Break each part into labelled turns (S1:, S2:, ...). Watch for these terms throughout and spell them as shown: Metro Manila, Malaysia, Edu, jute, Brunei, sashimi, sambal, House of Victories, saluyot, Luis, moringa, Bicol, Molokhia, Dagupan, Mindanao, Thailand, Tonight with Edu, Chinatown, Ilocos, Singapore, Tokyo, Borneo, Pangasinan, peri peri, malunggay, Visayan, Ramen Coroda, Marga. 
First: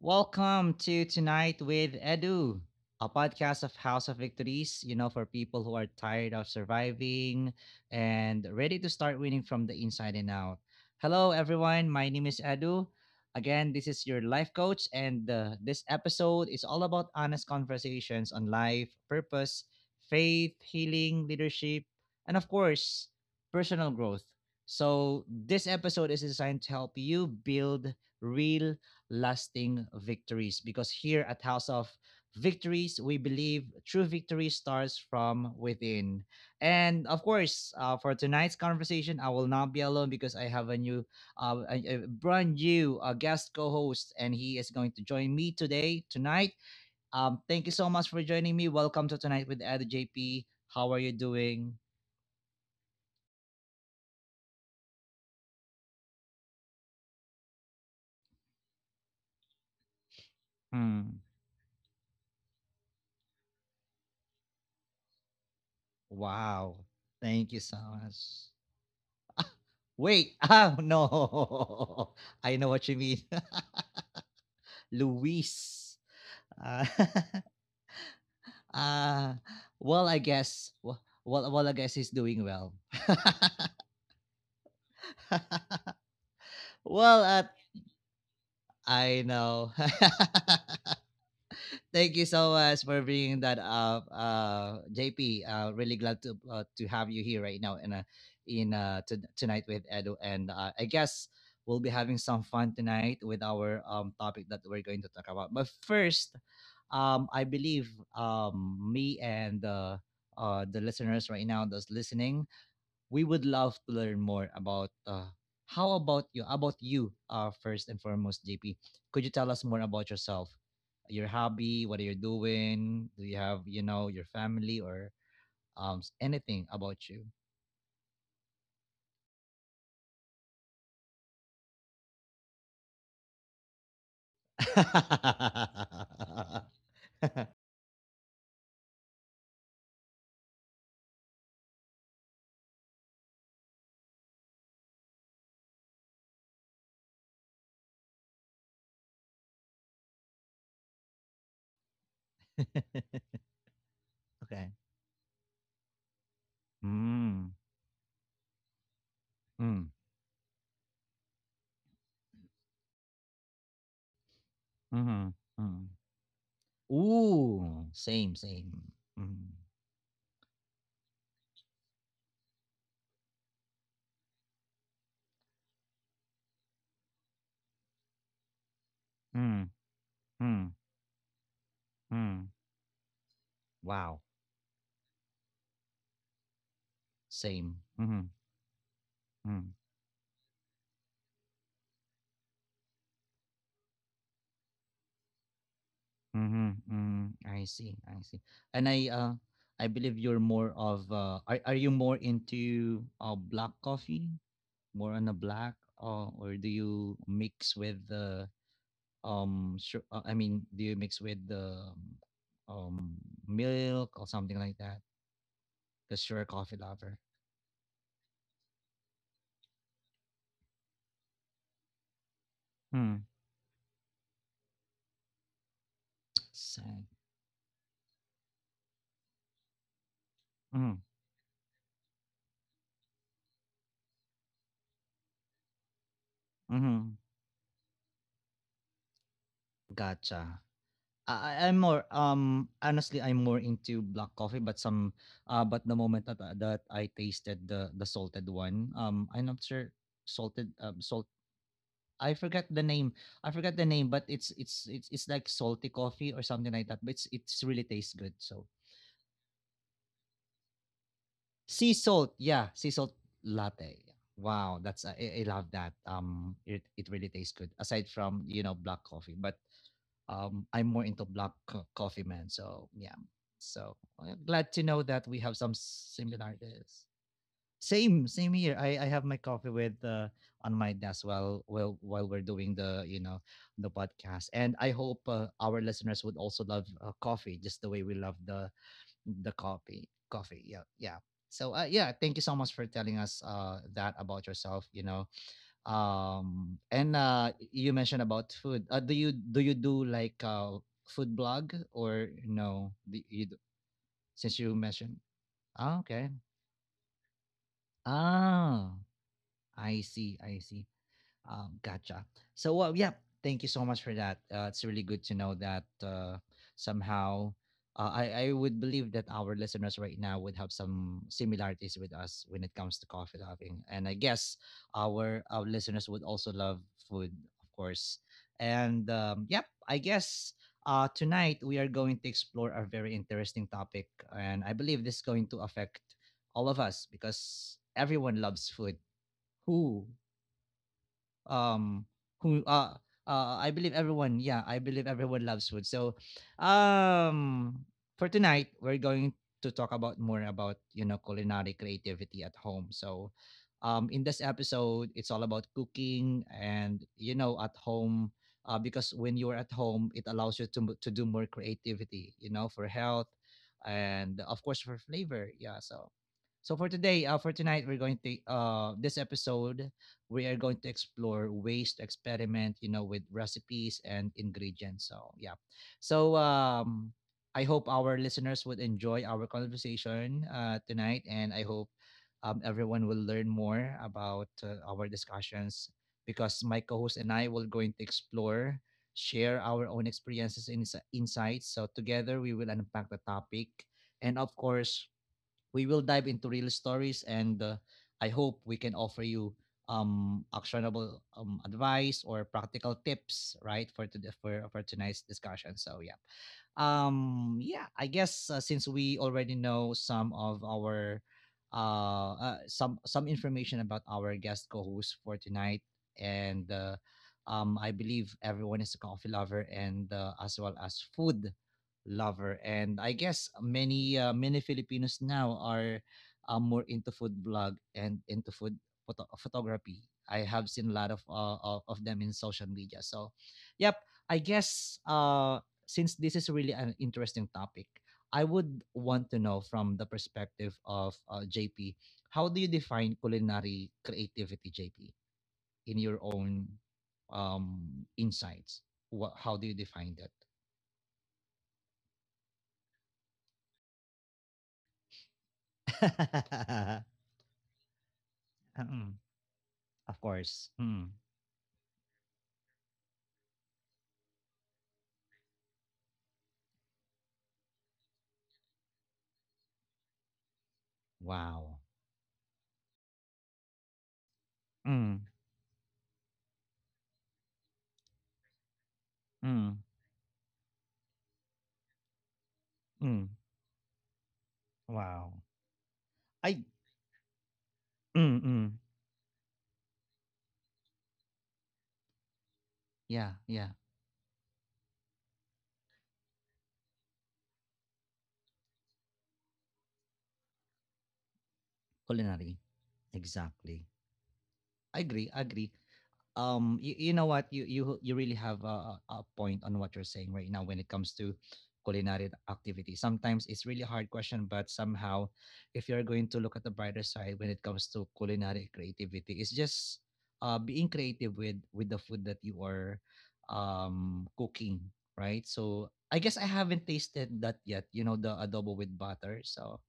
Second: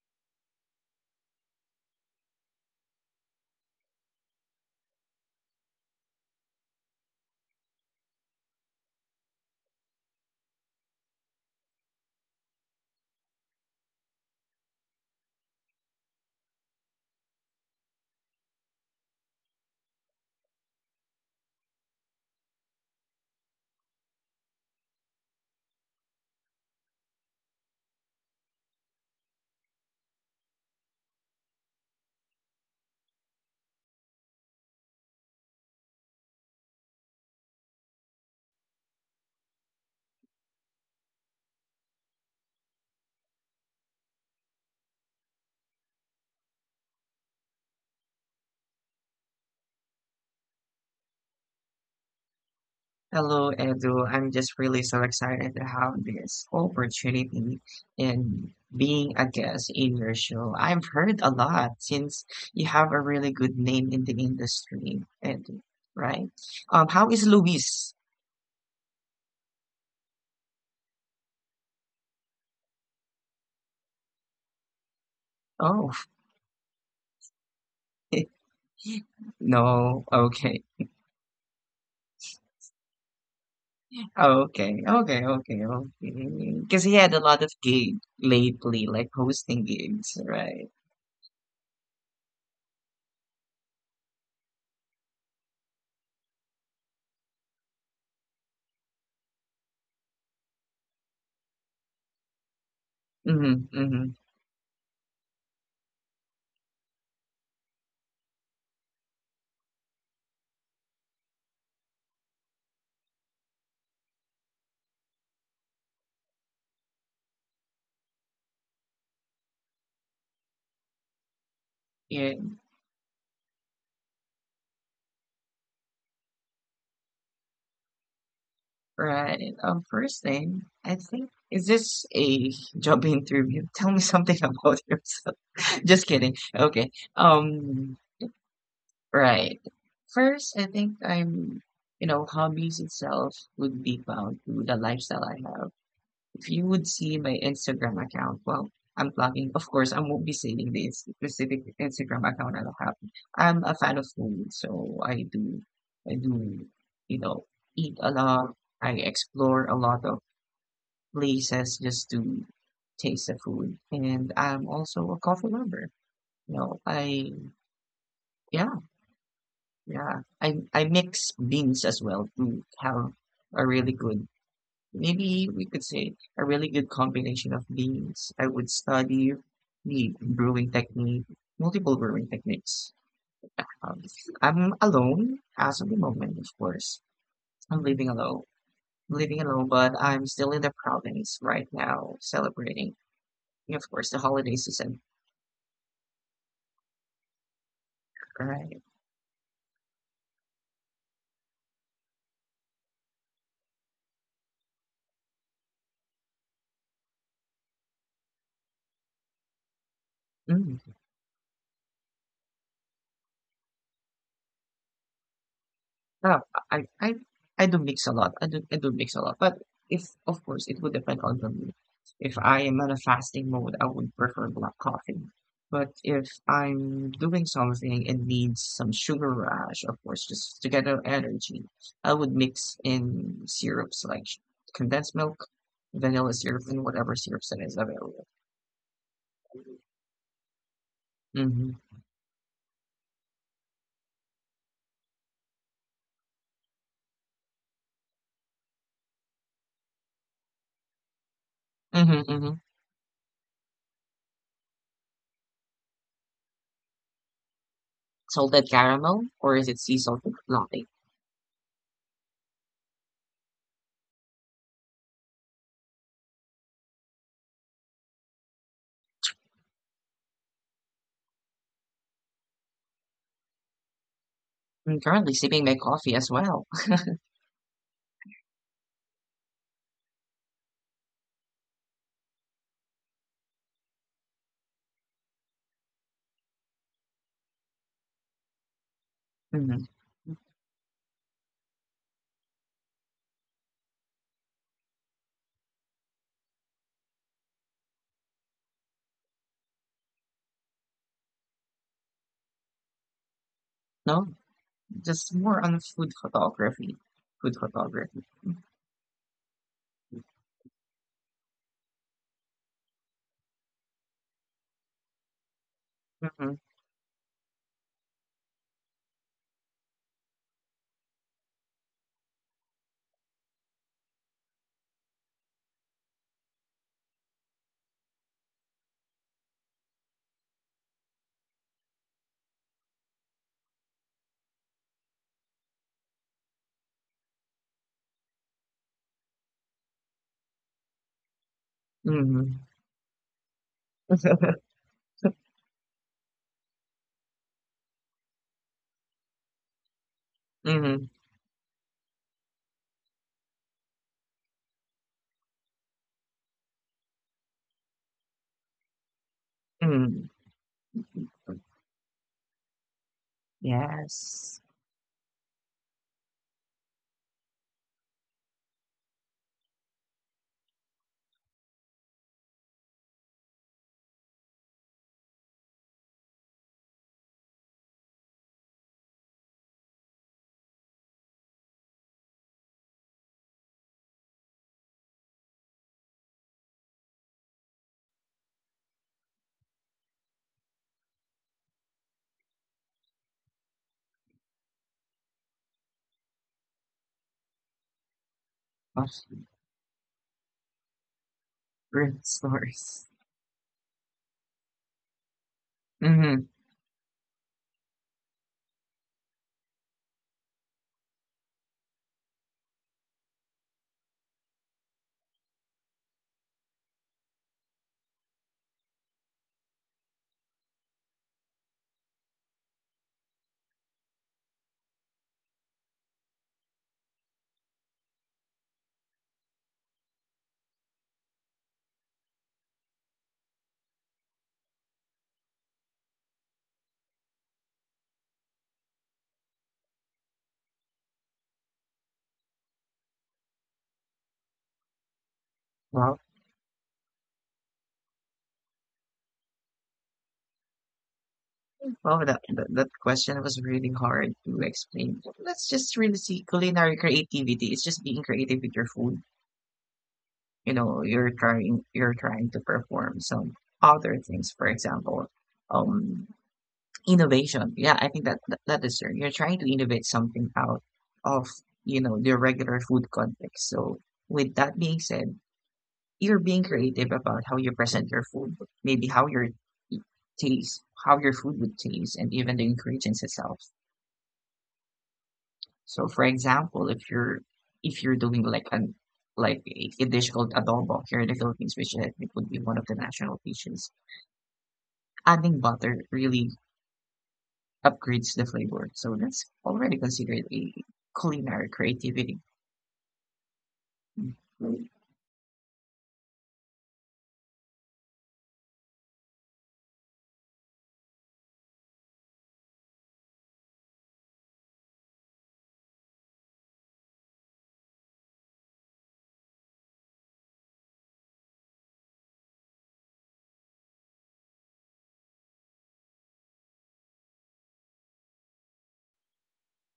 S1: Welcome to Tonight with Edu, a podcast of House of Victories, for people who are tired of surviving and ready to start winning from the inside and out. Hello, everyone. My name is Edu. Again, this is your life coach, and this episode is all about honest conversations on life, purpose, faith, healing, leadership, and of course, personal growth. So, this episode is designed to help you build real lasting victories. Because here at House of Victories, we believe true victory starts from within. And of course, for tonight's conversation, I will not be alone because I have a new, a brand new guest co host, and he is going to join me today, tonight. Thank you so much for joining me. Welcome to Tonight with Ed JP. How are you doing?
S2: Hello, Edu. I'm just really so excited to have this opportunity in being a guest in your show. I've heard a
S1: Hmm.
S2: lot since you have a really good name in the industry, Edu, right? How
S1: Wow.
S2: is
S1: Thank you
S2: Luis?
S1: so much. Wait. Oh, no. I know what you mean.
S2: Oh,
S1: Luis. Uh, uh,
S2: no.
S1: well, I
S2: Okay.
S1: guess. Well, I guess he's doing well.
S2: Okay. Okay. Okay. Okay. Because he had a lot
S1: Well,
S2: of gig lately, like
S1: I
S2: hosting
S1: know.
S2: gigs, right?
S1: Thank you so much for bringing that up, JP. Really glad to have you here right now in to tonight with Edo, and I guess we'll be having some fun tonight
S2: Mm-hmm.
S1: with
S2: Mm-hmm.
S1: our topic that we're going to talk about. But first, I believe me and the listeners right now that's listening, we would love to learn more about how about you first and foremost, JP. Could you tell us more about yourself, your hobby,
S2: Yeah.
S1: what are you doing? Do you have, you know, your family or anything about you?
S2: Right. First name. I think, is this a job interview? Tell me something about yourself. Just kidding. Okay. Um, right. First, you know, hobbies itself would be bound to the lifestyle I have. If you would see my Instagram account, well, I'm plugging. Of course, I won't be saving the specific Instagram account I have. I'm a fan of food,
S1: Okay.
S2: so I do, you know,
S1: Mm.
S2: eat a lot. I explore a
S1: Mm.
S2: lot of places just to taste the food. And I'm also a
S1: Mm-hmm.
S2: coffee lover.
S1: Mm.
S2: You know, I
S1: Ooh, same,
S2: Yeah,
S1: same. Mm.
S2: yeah. I mix beans as well to have a really good, maybe we could say, a really good combination of beans. I would study
S1: Mm,
S2: the brewing
S1: mm,
S2: technique, multiple brewing
S1: mm.
S2: techniques. Um,
S1: Wow,
S2: I'm alone as of the moment, of course. I'm
S1: same.
S2: living alone.
S1: Mm-hmm,
S2: I'm living alone, but
S1: mm,
S2: I'm still in the province right now, celebrating, of course, the holiday season.
S1: mm-hmm, mm. I see, I
S2: Right.
S1: see. And I believe you're more of. Are you more into black coffee, more on a black, or do you mix with the Sure, I
S2: Mm.
S1: mean, do you mix with the um milk or something like that?
S2: Yeah,
S1: Because you're
S2: I
S1: a
S2: I
S1: coffee lover.
S2: I do mix a lot. I do mix a lot, but if of course it would depend on the mood. If I am on a fasting mode,
S1: Mm.
S2: I would prefer black coffee. But if I'm doing
S1: Sad.
S2: something and needs some sugar rush, of course, just to get an
S1: Mm,
S2: energy, I would mix in syrups like condensed milk, vanilla syrup, and whatever syrups that is
S1: mm-hmm.
S2: available.
S1: Gotcha.
S2: Mm-hmm.
S1: I'm more honestly, I'm more into black coffee, but some but the moment that that I tasted the salted one, I'm not sure, salted, salt,
S2: Mm-hmm. Mm-hmm.
S1: I forgot the name, but it's like salty coffee or something like that, but it's really
S2: Salted
S1: tastes good.
S2: caramel,
S1: So
S2: or is it sea salted latte?
S1: sea salt, yeah, sea salt latte, yeah. Wow, that's, I love that. It it really tastes good aside from, you know, black coffee, but I'm more into coffee, man. So yeah, so
S2: I'm currently
S1: glad to
S2: sipping
S1: know
S2: my
S1: that we
S2: coffee
S1: have
S2: as
S1: some
S2: well.
S1: similarities. Same, same here. I have my coffee with on my desk while while we're doing the, you know, the podcast, and I hope our listeners would also love coffee just the way we love
S2: Mhm.
S1: the coffee. Yeah, yeah. So yeah, thank you so much for telling us that about yourself. You know, and you mentioned about food. Do you do like food blog or no?
S2: No,
S1: Since you mentioned,
S2: just more on
S1: ah,
S2: food
S1: okay.
S2: photography. Food photography.
S1: Ah, I see. I see. Gotcha. So, well, yeah, thank you so much for that. It's really good to know that
S2: Mhm.
S1: somehow I would believe that our listeners right now would have some similarities with us when it comes to coffee loving. And I guess our listeners would also love food, of course. And yep, I guess tonight we are going to explore a very interesting topic. And I believe this is going to affect all of us because everyone loves food. Who um
S2: Mhm.
S1: who I believe everyone, yeah, I believe everyone loves food. So um for tonight we're going to talk about more about,
S2: Mhm.
S1: you know, culinary creativity at home. So in this episode, it's all about cooking and, you know, at home, because when you're at home
S2: Mhm.
S1: it allows you to to do more creativity, you know, for health and
S2: Yes.
S1: of course for flavor, yeah. So so for today, for tonight, we're going to this episode we are going to explore ways to experiment, you know, with recipes and ingredients. So yeah. So I hope our listeners would enjoy our conversation tonight, and I hope everyone will learn more about our discussions, because my co-host and I will going to explore, share our own experiences and insights. So together we will unpack the topic, and of course, we will dive into real stories, and I hope we
S2: Gosh,
S1: can offer you actionable
S2: real
S1: advice or
S2: stories.
S1: practical tips, right, for today, for tonight's discussion.
S2: Mhm.
S1: So yeah, yeah, I guess since we already know some of our some information about our guest co-host for tonight, and I believe everyone is a coffee lover, and as well as food lover. And I guess many many Filipinos now are more into food blog and into photography. I have seen a lot of, of them in social media. So, yep, I guess since this is really an interesting topic, I would want to know from the perspective of JP, how do you define culinary creativity, JP, in
S2: Wow.
S1: your own insights? What, how do you define
S2: Well, that question was really hard to explain. Let's just really see, culinary
S1: that?
S2: creativity, it's just being creative with your food.
S1: Of
S2: You
S1: course.
S2: know,
S1: Mm.
S2: you're trying to perform some other things. For example, um, innovation. Yeah, I think that is true. You're trying to innovate something out of,
S1: Wow.
S2: you know, your regular food context. So with that being
S1: Mm.
S2: said, you're being creative about how you present your food, maybe
S1: Mm.
S2: it how your food would taste, and even the ingredients
S1: Mm.
S2: itself.
S1: Wow.
S2: So for
S1: I
S2: example, if you're doing
S1: mm,
S2: like
S1: mm.
S2: an like a dish called adobo here in the Philippines, which I think would be one of the national
S1: Yeah, yeah.
S2: dishes. Adding butter really upgrades the flavor. So that's already considered a culinary creativity.
S1: Culinary. Exactly. I agree, I agree. You, you know what you really have a point on what you're saying right now. When it comes to culinary activity, sometimes it's really hard question, but somehow if you're going to look at the brighter side when it comes to culinary creativity, it's just being creative with the food that you are cooking, right? So I guess I haven't tasted that yet, you know, the adobo with butter. So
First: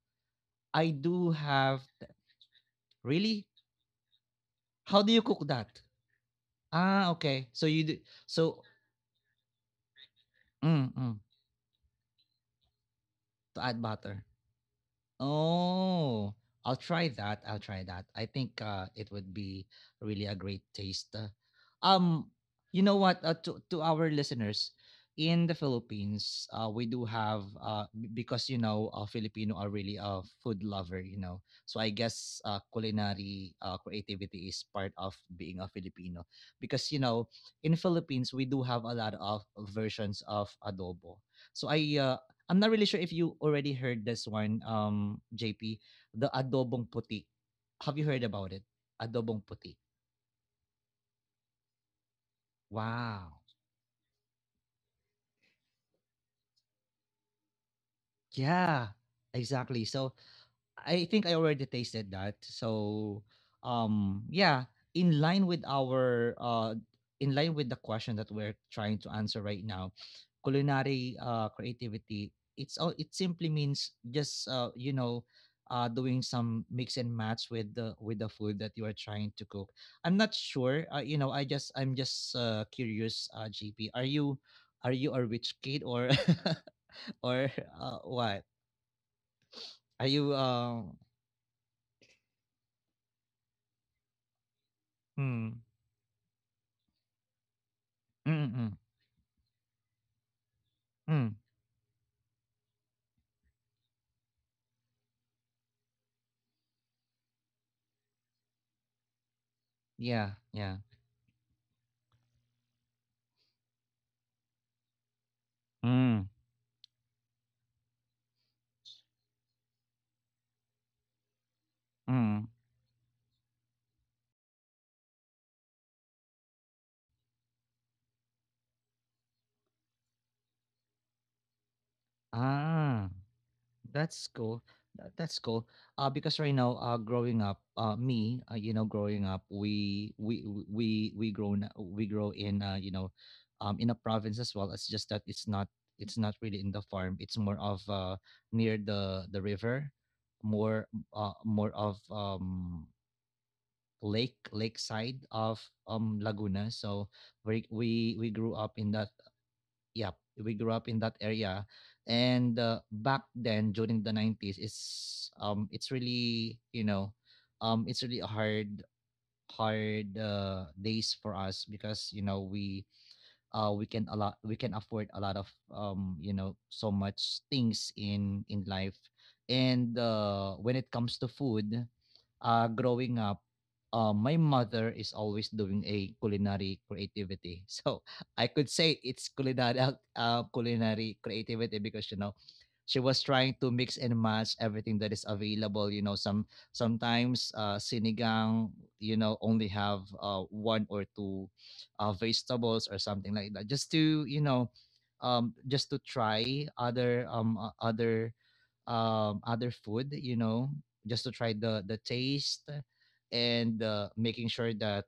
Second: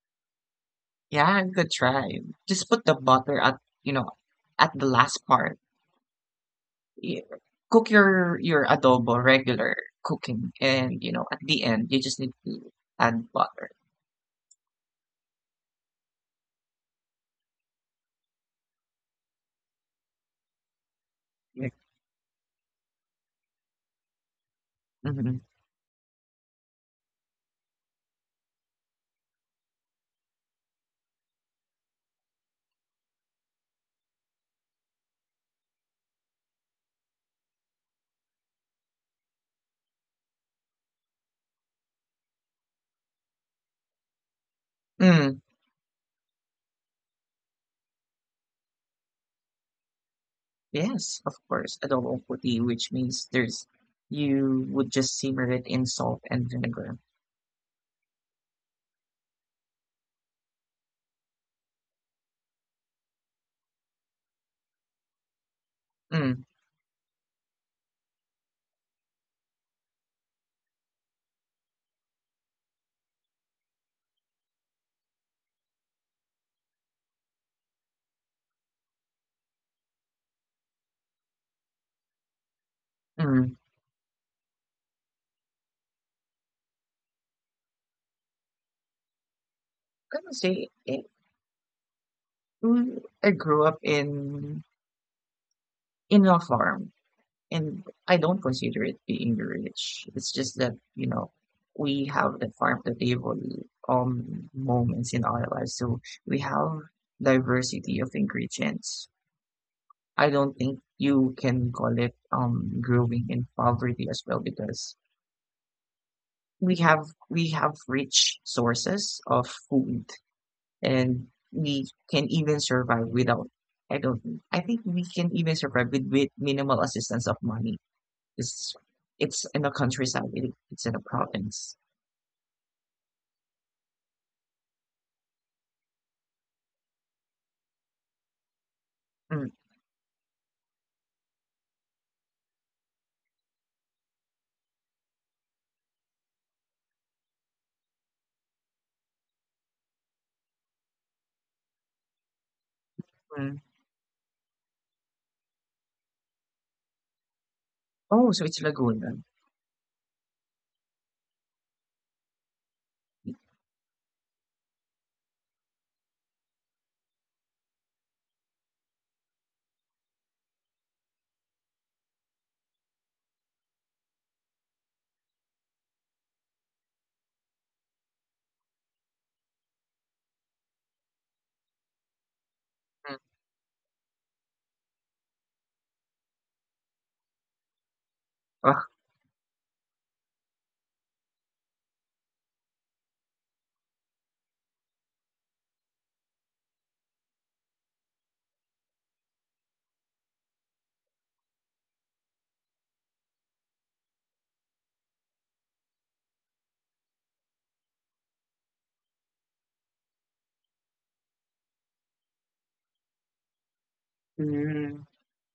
S1: I do
S2: Yeah, good
S1: have th-
S2: try. Just put the butter
S1: really,
S2: at, you know, at the
S1: how do you
S2: last
S1: cook
S2: part.
S1: that? Ah,
S2: Y-
S1: okay, so you
S2: Cook
S1: do,
S2: your
S1: so
S2: adobo regular cooking,
S1: mm,
S2: and you
S1: mm,
S2: know at the end you just need to add
S1: to
S2: butter.
S1: add butter. Oh, I'll try that. I'll try that. I think it would be really a great taste. Um, you know what? To our listeners
S2: Mm-hmm.
S1: in the Philippines, we do have because, you know, Filipino are really a food lover. You know, so I guess culinary creativity is part of being a Filipino because, you know, in Philippines we do have a lot of versions of adobo. So I'm not really sure if you already heard this one,
S2: Mm,
S1: JP. The adobong puti. Have you heard about it? Adobong puti.
S2: yes, of course, adobo puti, which means
S1: Wow.
S2: there's you would just simmer it in salt and vinegar.
S1: Yeah, exactly. So I think I already tasted that. So, yeah, in line with
S2: Mm,
S1: our uh, in line with the question that we're trying to answer right now, culinary creativity. It's all. It simply means just you know, doing some mix and match with the food that you are trying to cook. I'm not sure. You know, I'm just
S2: mm.
S1: curious. GP, are you a rich kid or or what?
S2: Can I would
S1: Are you
S2: say it? I grew up in a farm. And I don't consider it
S1: Mm,
S2: being rich. It's just that, you know,
S1: mm.
S2: we have the farm to table moments in our lives. So we have diversity of ingredients. I don't
S1: Yeah,
S2: think
S1: yeah.
S2: you can call it growing in poverty as well, because
S1: Mm,
S2: we have we have rich sources of food, and we can even
S1: mm.
S2: survive without. I don't I think we can even survive with, minimal assistance of money. It's it's in the countryside, it's in the province.
S1: Ah, that's cool. That, that's cool. Because right now, growing up, you know,
S2: Mm,
S1: growing up, we grow in, you know, in a province as well. It's just that it's not really in the farm. It's more of near the river, more more of
S2: mm.
S1: lake, lakeside of Laguna. So
S2: Oh, so it's
S1: we grew up
S2: Laguna.
S1: in that. Yep, we grew up in that area, and back then during the 90s, it's really, you know, it's really a hard days for us, because, you know, we can a lot we can afford a lot of you know, so much things in life. And when it comes to food,
S2: Mm.
S1: growing up, my mother is always doing a culinary creativity. So I
S2: Ah.
S1: could say it's culinary creativity because you know she was trying to mix and match everything that is available, you know. Sometimes sinigang, you know, only have one or two vegetables or something like that, just to, you know, just to try other other other food, you know, just to try the taste and making
S2: Mm,
S1: sure that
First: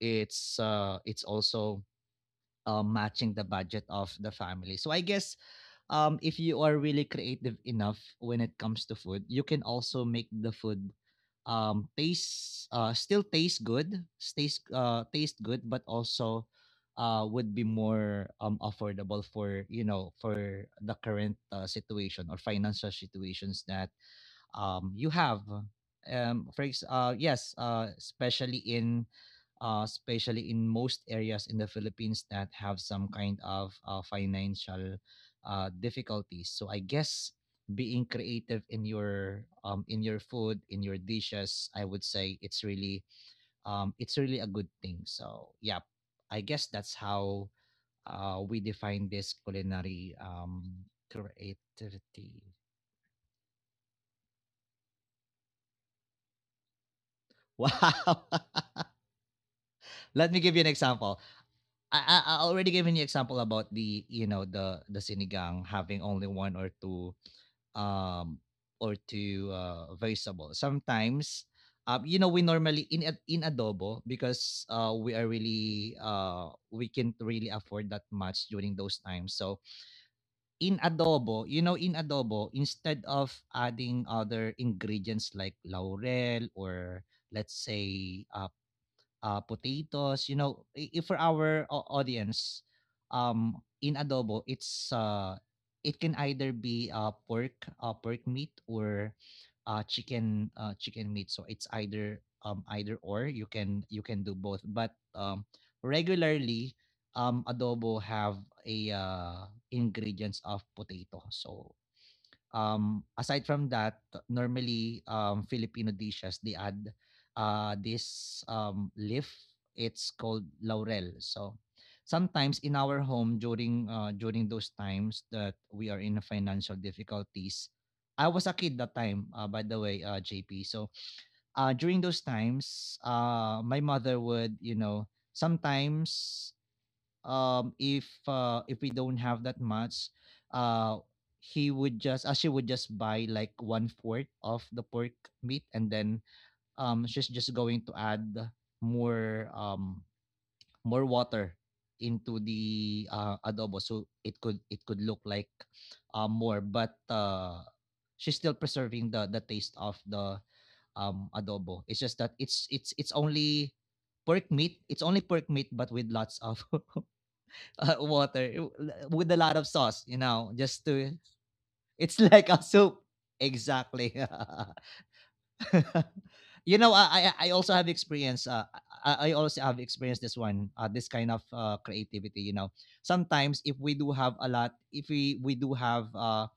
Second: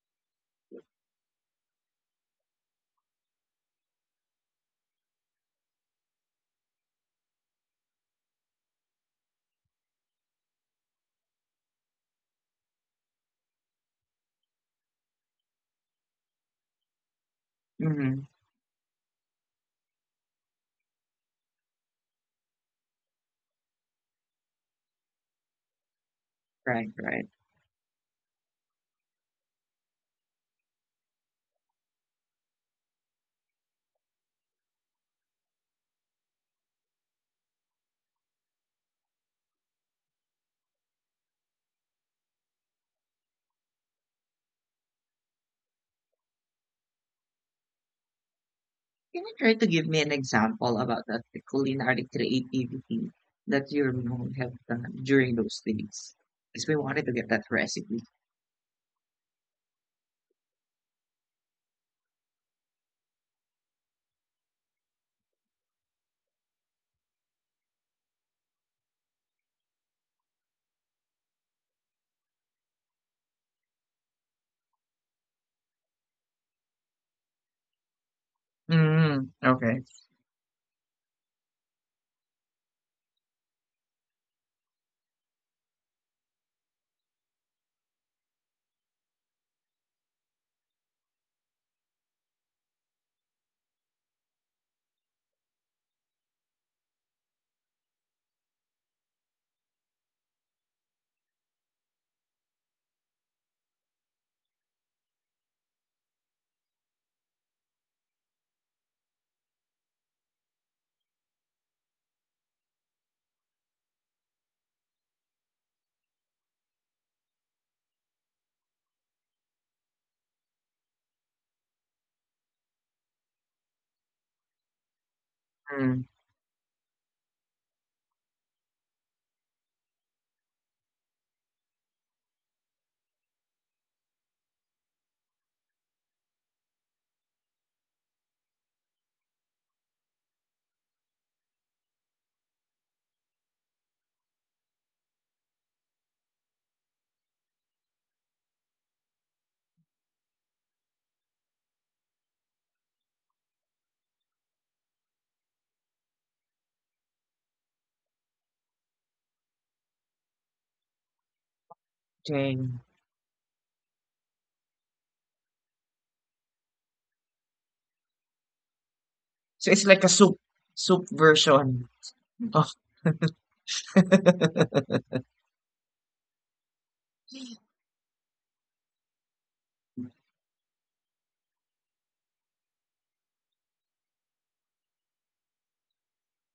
S1: it's also matching the budget of the family. So I guess if you are really creative enough when it comes to food, you can also make the food taste, still taste good, taste, taste good, but also would be more
S2: mhm.
S1: affordable for, you know, for the current situation or financial situations that you have.
S2: Right,
S1: Yes,
S2: right.
S1: especially in, especially in most areas in the Philippines that have some kind of financial difficulties. So I guess being creative in your food, in your dishes, I would say it's really, it's really a good thing. So yeah, I guess that's how we define this
S2: Can you try to
S1: culinary
S2: give me an example about that
S1: creativity.
S2: culinary creativity that you know have done during those days? Because we wanted to get that
S1: Wow.
S2: recipe.
S1: Let me give you an example. I already given you example about, the you know, the sinigang having only one or two um vegetables. Sometimes you know, we normally in adobo, because we can't really afford that much during those times. So
S2: Mm, okay.
S1: in adobo, you know, in adobo, instead of adding other ingredients like laurel, or let's say potatoes. You know, if for our audience, in adobo, it can either be pork, pork meat, or chicken, chicken meat. So it's either, either or. You can do both, but regularly, adobo have a ingredients of potato. So aside from that, normally, Filipino dishes, they add this leaf. It's called laurel. So sometimes in our home during during those times that we are in
S2: Mm,
S1: financial difficulties, I was a kid that time, by the way, JP. So during those times, my mother would, you know, sometimes, if we don't have that much, uh he would just she would just buy like one fourth of the pork meat, and then she's just going to add more, more water into the adobo, so it could look like more. But she's still preserving the taste of the adobo. It's just that it's
S2: dang.
S1: only pork meat, it's only pork meat, but with lots of water, with a lot of sauce,
S2: So it's
S1: you
S2: like a
S1: know,
S2: soup
S1: just to,
S2: soup version
S1: it's like a
S2: of.
S1: soup. Exactly. You know, I also have experience. I also have experienced this one. This kind of creativity. You know, sometimes if we do have a lot, if we do have uh,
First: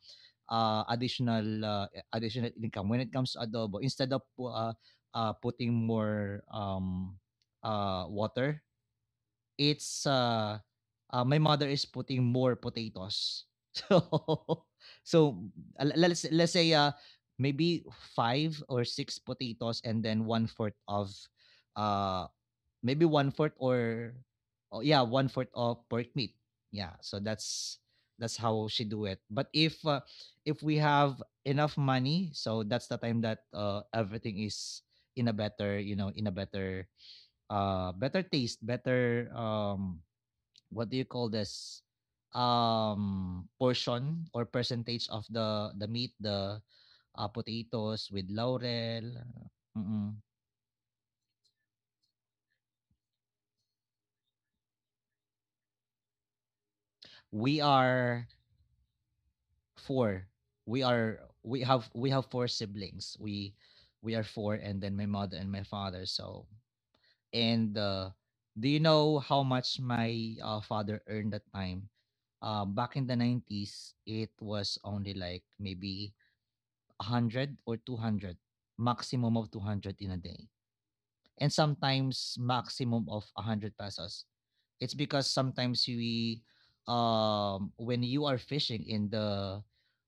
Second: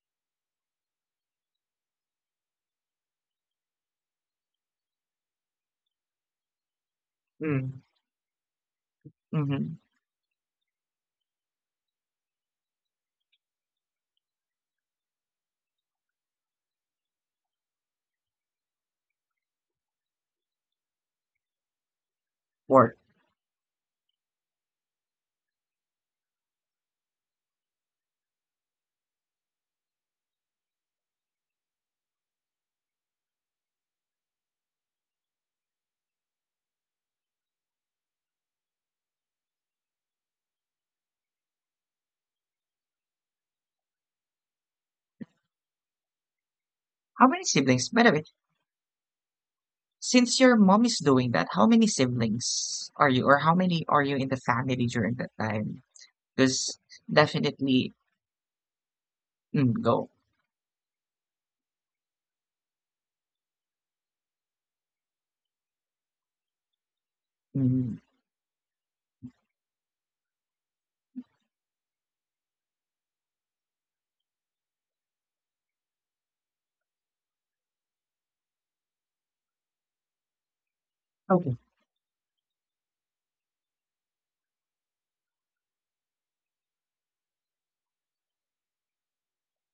S1: uh additional, additional income when it comes to adobo, instead of putting more,
S2: Mm.
S1: water, it's
S2: Mhm,
S1: my mother is putting more potatoes. So so let's say maybe 5 or 6 potatoes, and then one fourth of uh maybe one
S2: pork.
S1: fourth, or oh yeah, one fourth of pork meat. Yeah, so that's how she do it. But if, if we have enough money, so that's the time that everything is in a better, you know, in a better, better taste, better, what do you call this, portion or percentage of the meat, the
S2: How many
S1: potatoes
S2: siblings?
S1: with
S2: By the way,
S1: laurel. Mm,
S2: since your mom is doing that, how many siblings are you, or how many are you in the family during that time? Because
S1: we are
S2: definitely, mm,
S1: four.
S2: go.
S1: We have four siblings. We are four, and then my mother and my father. So and
S2: Mm,
S1: do you know how much my father earned that time? Back in the 90s, it was only like maybe 100 or 200, maximum of 200 in a day. And
S2: okay.
S1: sometimes maximum of 100 pesos. It's because sometimes we, when you are fishing in the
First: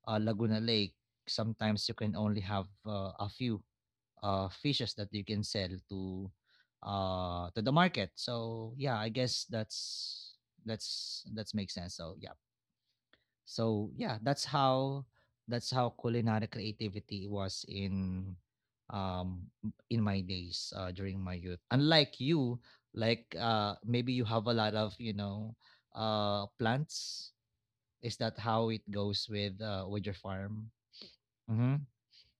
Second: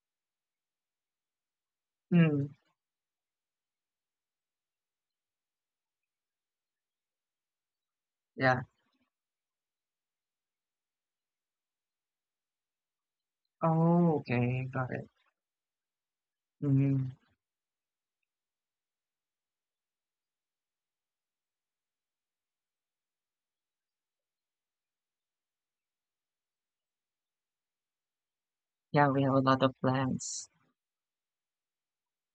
S1: Laguna Lake, sometimes you can only
S2: Mm,
S1: have a few fishes that you can sell to the market.
S2: yeah.
S1: So yeah, I guess that's, that's makes sense. So yeah. So
S2: Oh,
S1: yeah, that's
S2: okay. Got
S1: how,
S2: it.
S1: culinary
S2: Mm,
S1: creativity was in, um in my days, during my youth. Unlike you, like maybe you have a lot of, you know, plants. Is that how it
S2: yeah, we
S1: goes
S2: have a
S1: with
S2: lot of
S1: your
S2: plants.
S1: farm? Mm-hmm.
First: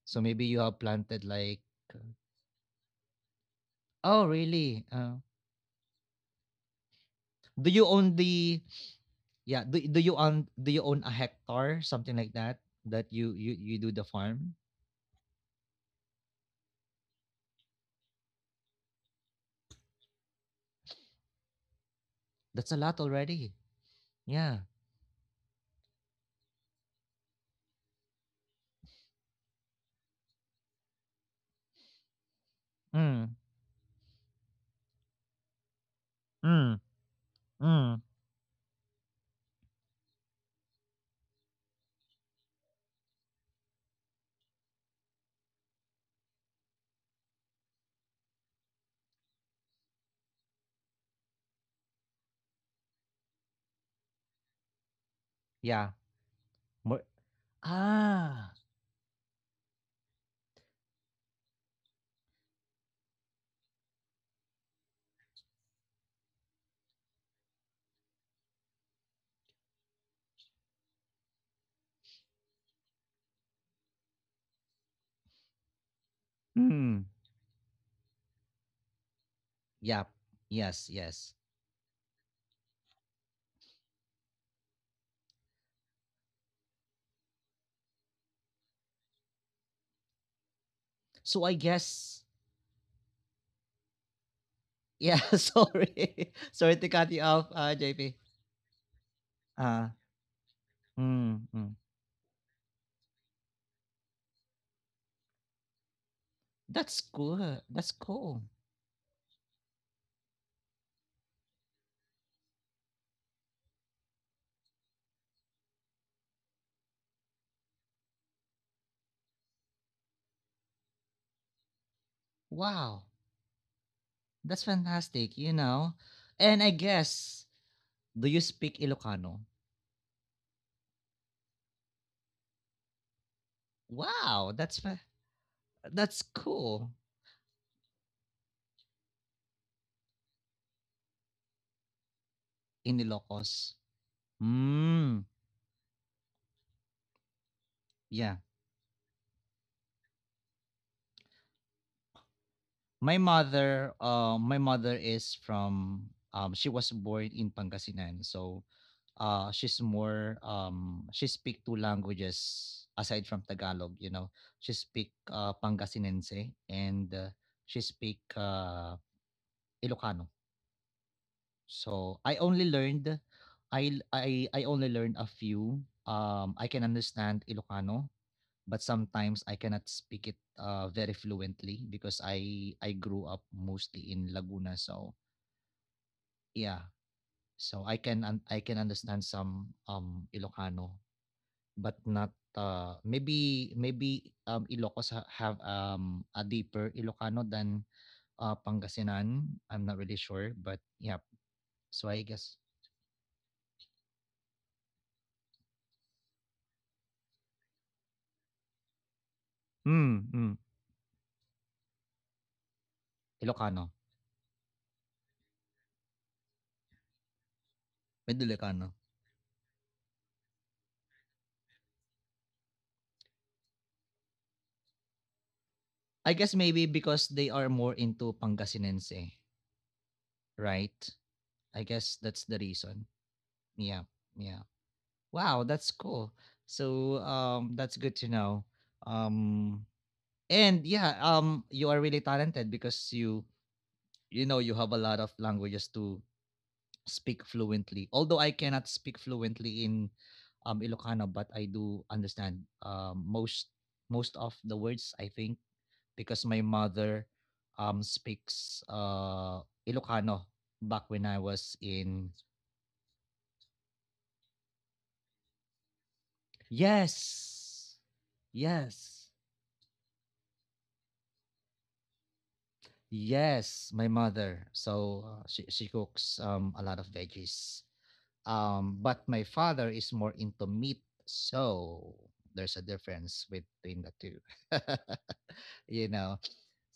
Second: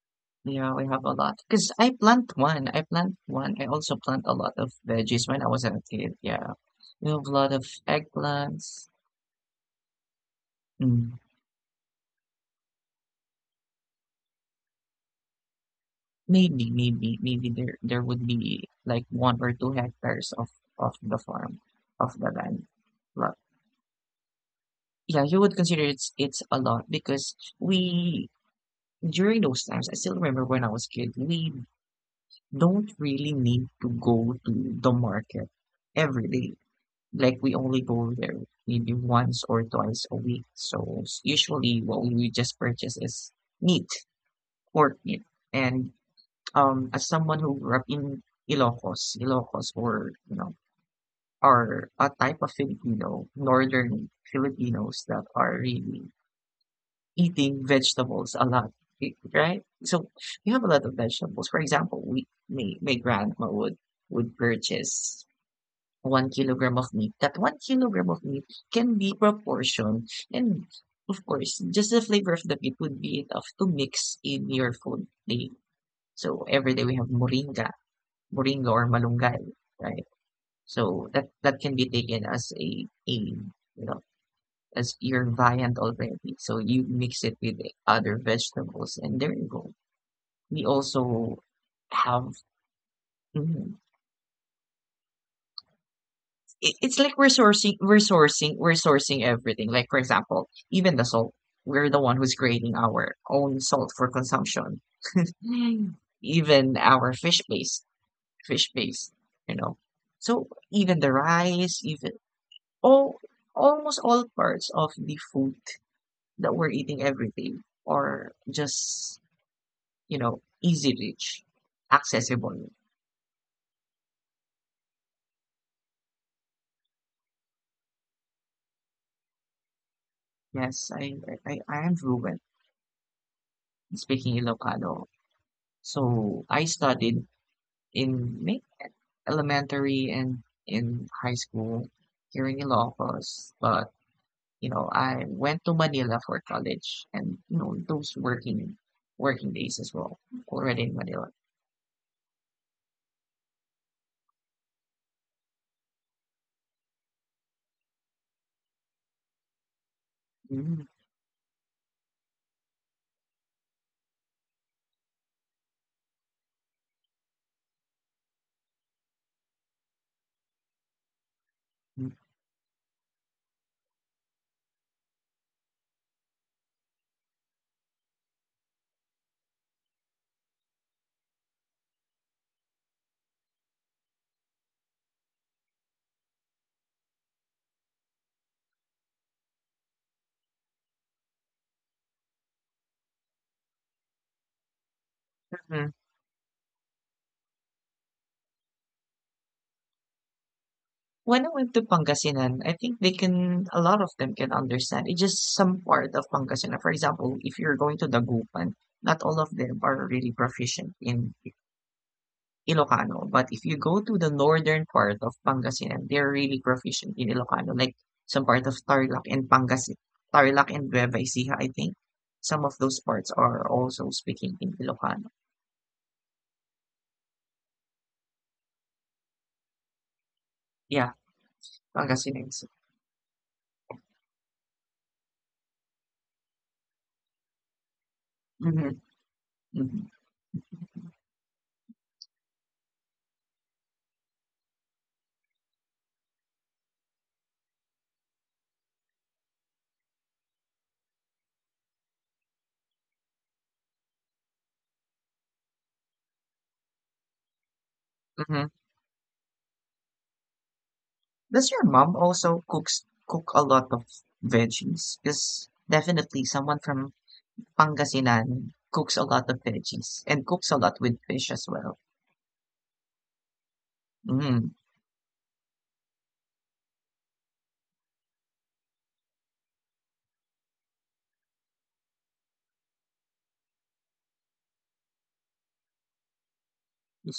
S1: So maybe you
S2: Yeah,
S1: have
S2: we have a
S1: planted
S2: lot.
S1: like.
S2: Because I
S1: uh,
S2: plant one. I plant one. I also plant
S1: Oh
S2: a lot of
S1: really?
S2: veggies when I was a kid. Yeah. We have a lot of
S1: Do you own the
S2: eggplants.
S1: Yeah? Do you own a
S2: Mm.
S1: hectare, something like that, that you do the farm?
S2: Maybe there would be like one or two hectares of the farm, of the land.
S1: That's a lot
S2: But
S1: already. Yeah.
S2: yeah, you would consider it's a lot because we during those times, I still remember when I was kid, we don't
S1: Mm,
S2: really need to go to the market every day.
S1: mm,
S2: Like we only
S1: mm.
S2: go there maybe once or twice a week. So usually what we would just purchase is meat, pork meat, and as someone who grew up in Ilocos, or, you know, are a type of Filipino, northern Filipinos that are
S1: Yeah.
S2: really
S1: Mo,
S2: eating vegetables a
S1: ah.
S2: lot, right? So we have a lot of vegetables. For example, we my grandma would purchase 1 kilogram of meat. That 1 kilogram of meat can be proportioned, and of course, just the flavor of the meat would be enough to mix in your food. Day. So every day we have
S1: Mm.
S2: moringa, moringa or malunggay, right?
S1: Yep. Yes,
S2: So that
S1: yes.
S2: can be taken as a, you know, as your viand already. So you mix it with other vegetables, and there you go. We also
S1: So I
S2: have,
S1: guess,
S2: mhm.
S1: yeah, sorry. Sorry
S2: It's
S1: to
S2: like
S1: cut you off, JP.
S2: we're sourcing everything. Like for
S1: Uh,
S2: example, even the salt.
S1: mm, mm.
S2: We're the one who's creating our own salt for consumption. Mm. Even our
S1: That's good. That's cool.
S2: fish base, you know. So even the rice, even all almost all parts of the food that we're eating every day are just, you know, easy reach, accessible.
S1: Wow. That's fantastic, you know. And I guess, do you speak Ilocano?
S2: Yes, I am fluent speaking
S1: Wow, that's
S2: Ilocano.
S1: fa-, that's
S2: So I
S1: cool,
S2: studied in elementary and in high school here in
S1: in
S2: Ilocos, but
S1: Ilocos.
S2: you know I
S1: Mm.
S2: went to Manila for college, and you know those
S1: Yeah.
S2: working days as well already in Manila.
S1: My mother is from, she was born in Pangasinan. So, she's more, she speak two languages aside from Tagalog, you know. She speak Pangasinense, and she speak Ilocano.
S2: Mhm.
S1: So, I only learned, I only learned a few. I can understand Ilocano, but sometimes I cannot speak it very fluently because I grew up mostly in Laguna. So yeah, so I can I can understand some Ilocano, but not maybe Ilocos have a deeper Ilocano than Pangasinan. I'm not really sure, but yeah,
S2: When I went to
S1: so I
S2: Pangasinan, I
S1: guess,
S2: think they can, a lot of them can understand. It's just some part of Pangasinan. For example, if you're going to Dagupan, not all of them are really
S1: mm, mm,
S2: proficient in Ilocano. But if you go to
S1: Ilocano,
S2: the northern part of Pangasinan, they're really proficient in Ilocano, like some part
S1: medyo
S2: of Tarlac
S1: Ilocano.
S2: and Pangasin, Tarlac and Nueva Ecija, I think. Some of those parts are also speaking in Ilocano.
S1: I guess maybe because they are more into Pangasinense,
S2: Yeah,
S1: right? I
S2: Pangasinan.
S1: guess that's the reason. Yeah, yeah. Wow, that's cool. So that's good
S2: Mm-hmm,
S1: to know.
S2: mm-hmm,
S1: Um and Yeah, you are really talented, because you know, you have a lot of languages to speak fluently. Although I cannot speak fluently in Ilocano, but I do understand most, most of the words, I think, because my mother
S2: mm-hmm.
S1: speaks Ilocano back when
S2: Does
S1: I
S2: your mom
S1: was
S2: also
S1: in.
S2: cooks cook a lot of veggies? Because definitely someone from
S1: Yes.
S2: Pangasinan cooks a lot of
S1: Yes.
S2: veggies and cooks a lot with fish as well.
S1: Yes, my
S2: Mm.
S1: mother. So she cooks a lot of veggies. But my father is more into meat, so there's a difference between the two. You know.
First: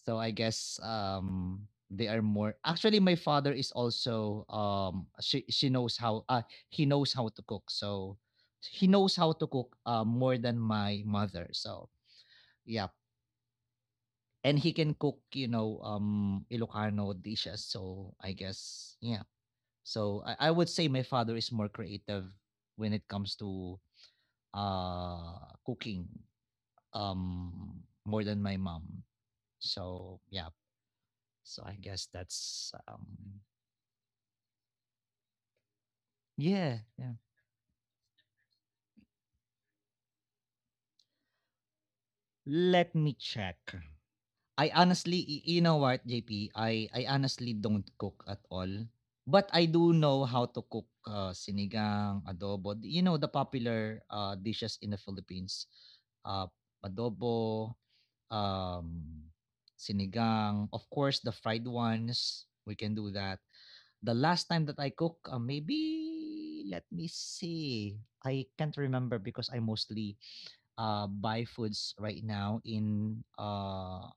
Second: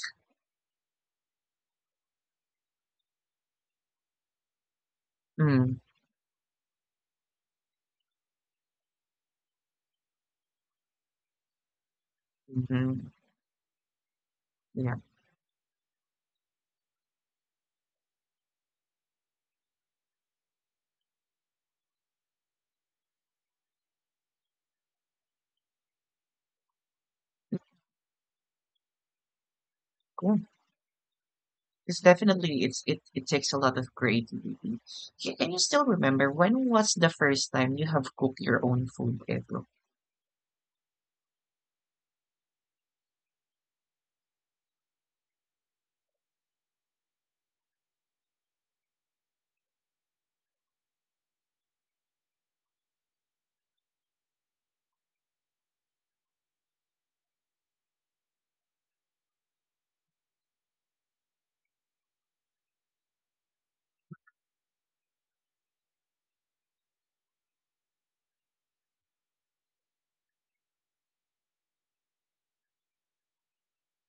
S1: So I guess they are more actually my father is also, she
S2: Mm.
S1: knows how, he knows how to cook. So he knows how to cook, more than my mother. So yeah,
S2: Mhm.
S1: and he can
S2: Yeah.
S1: cook, you know, Ilocano dishes. So I guess, yeah. So I would say my father is more creative when it comes to uh cooking, more than my mom. So yeah.
S2: Cool.
S1: So I guess
S2: Because
S1: that's,
S2: definitely it it takes a lot of creativity. Can you still remember when
S1: yeah,
S2: was the
S1: yeah.
S2: first time you have cooked your own food ever?
S1: Let me check. I honestly, you know what, JP? I honestly don't cook at all. But I do know how to cook, sinigang, adobo. You know, the popular dishes in the Philippines. Uh, adobo, um, sinigang, of course the fried ones. We can do that. The last time that I cook, maybe let me see. I can't remember because I mostly buy foods right now in,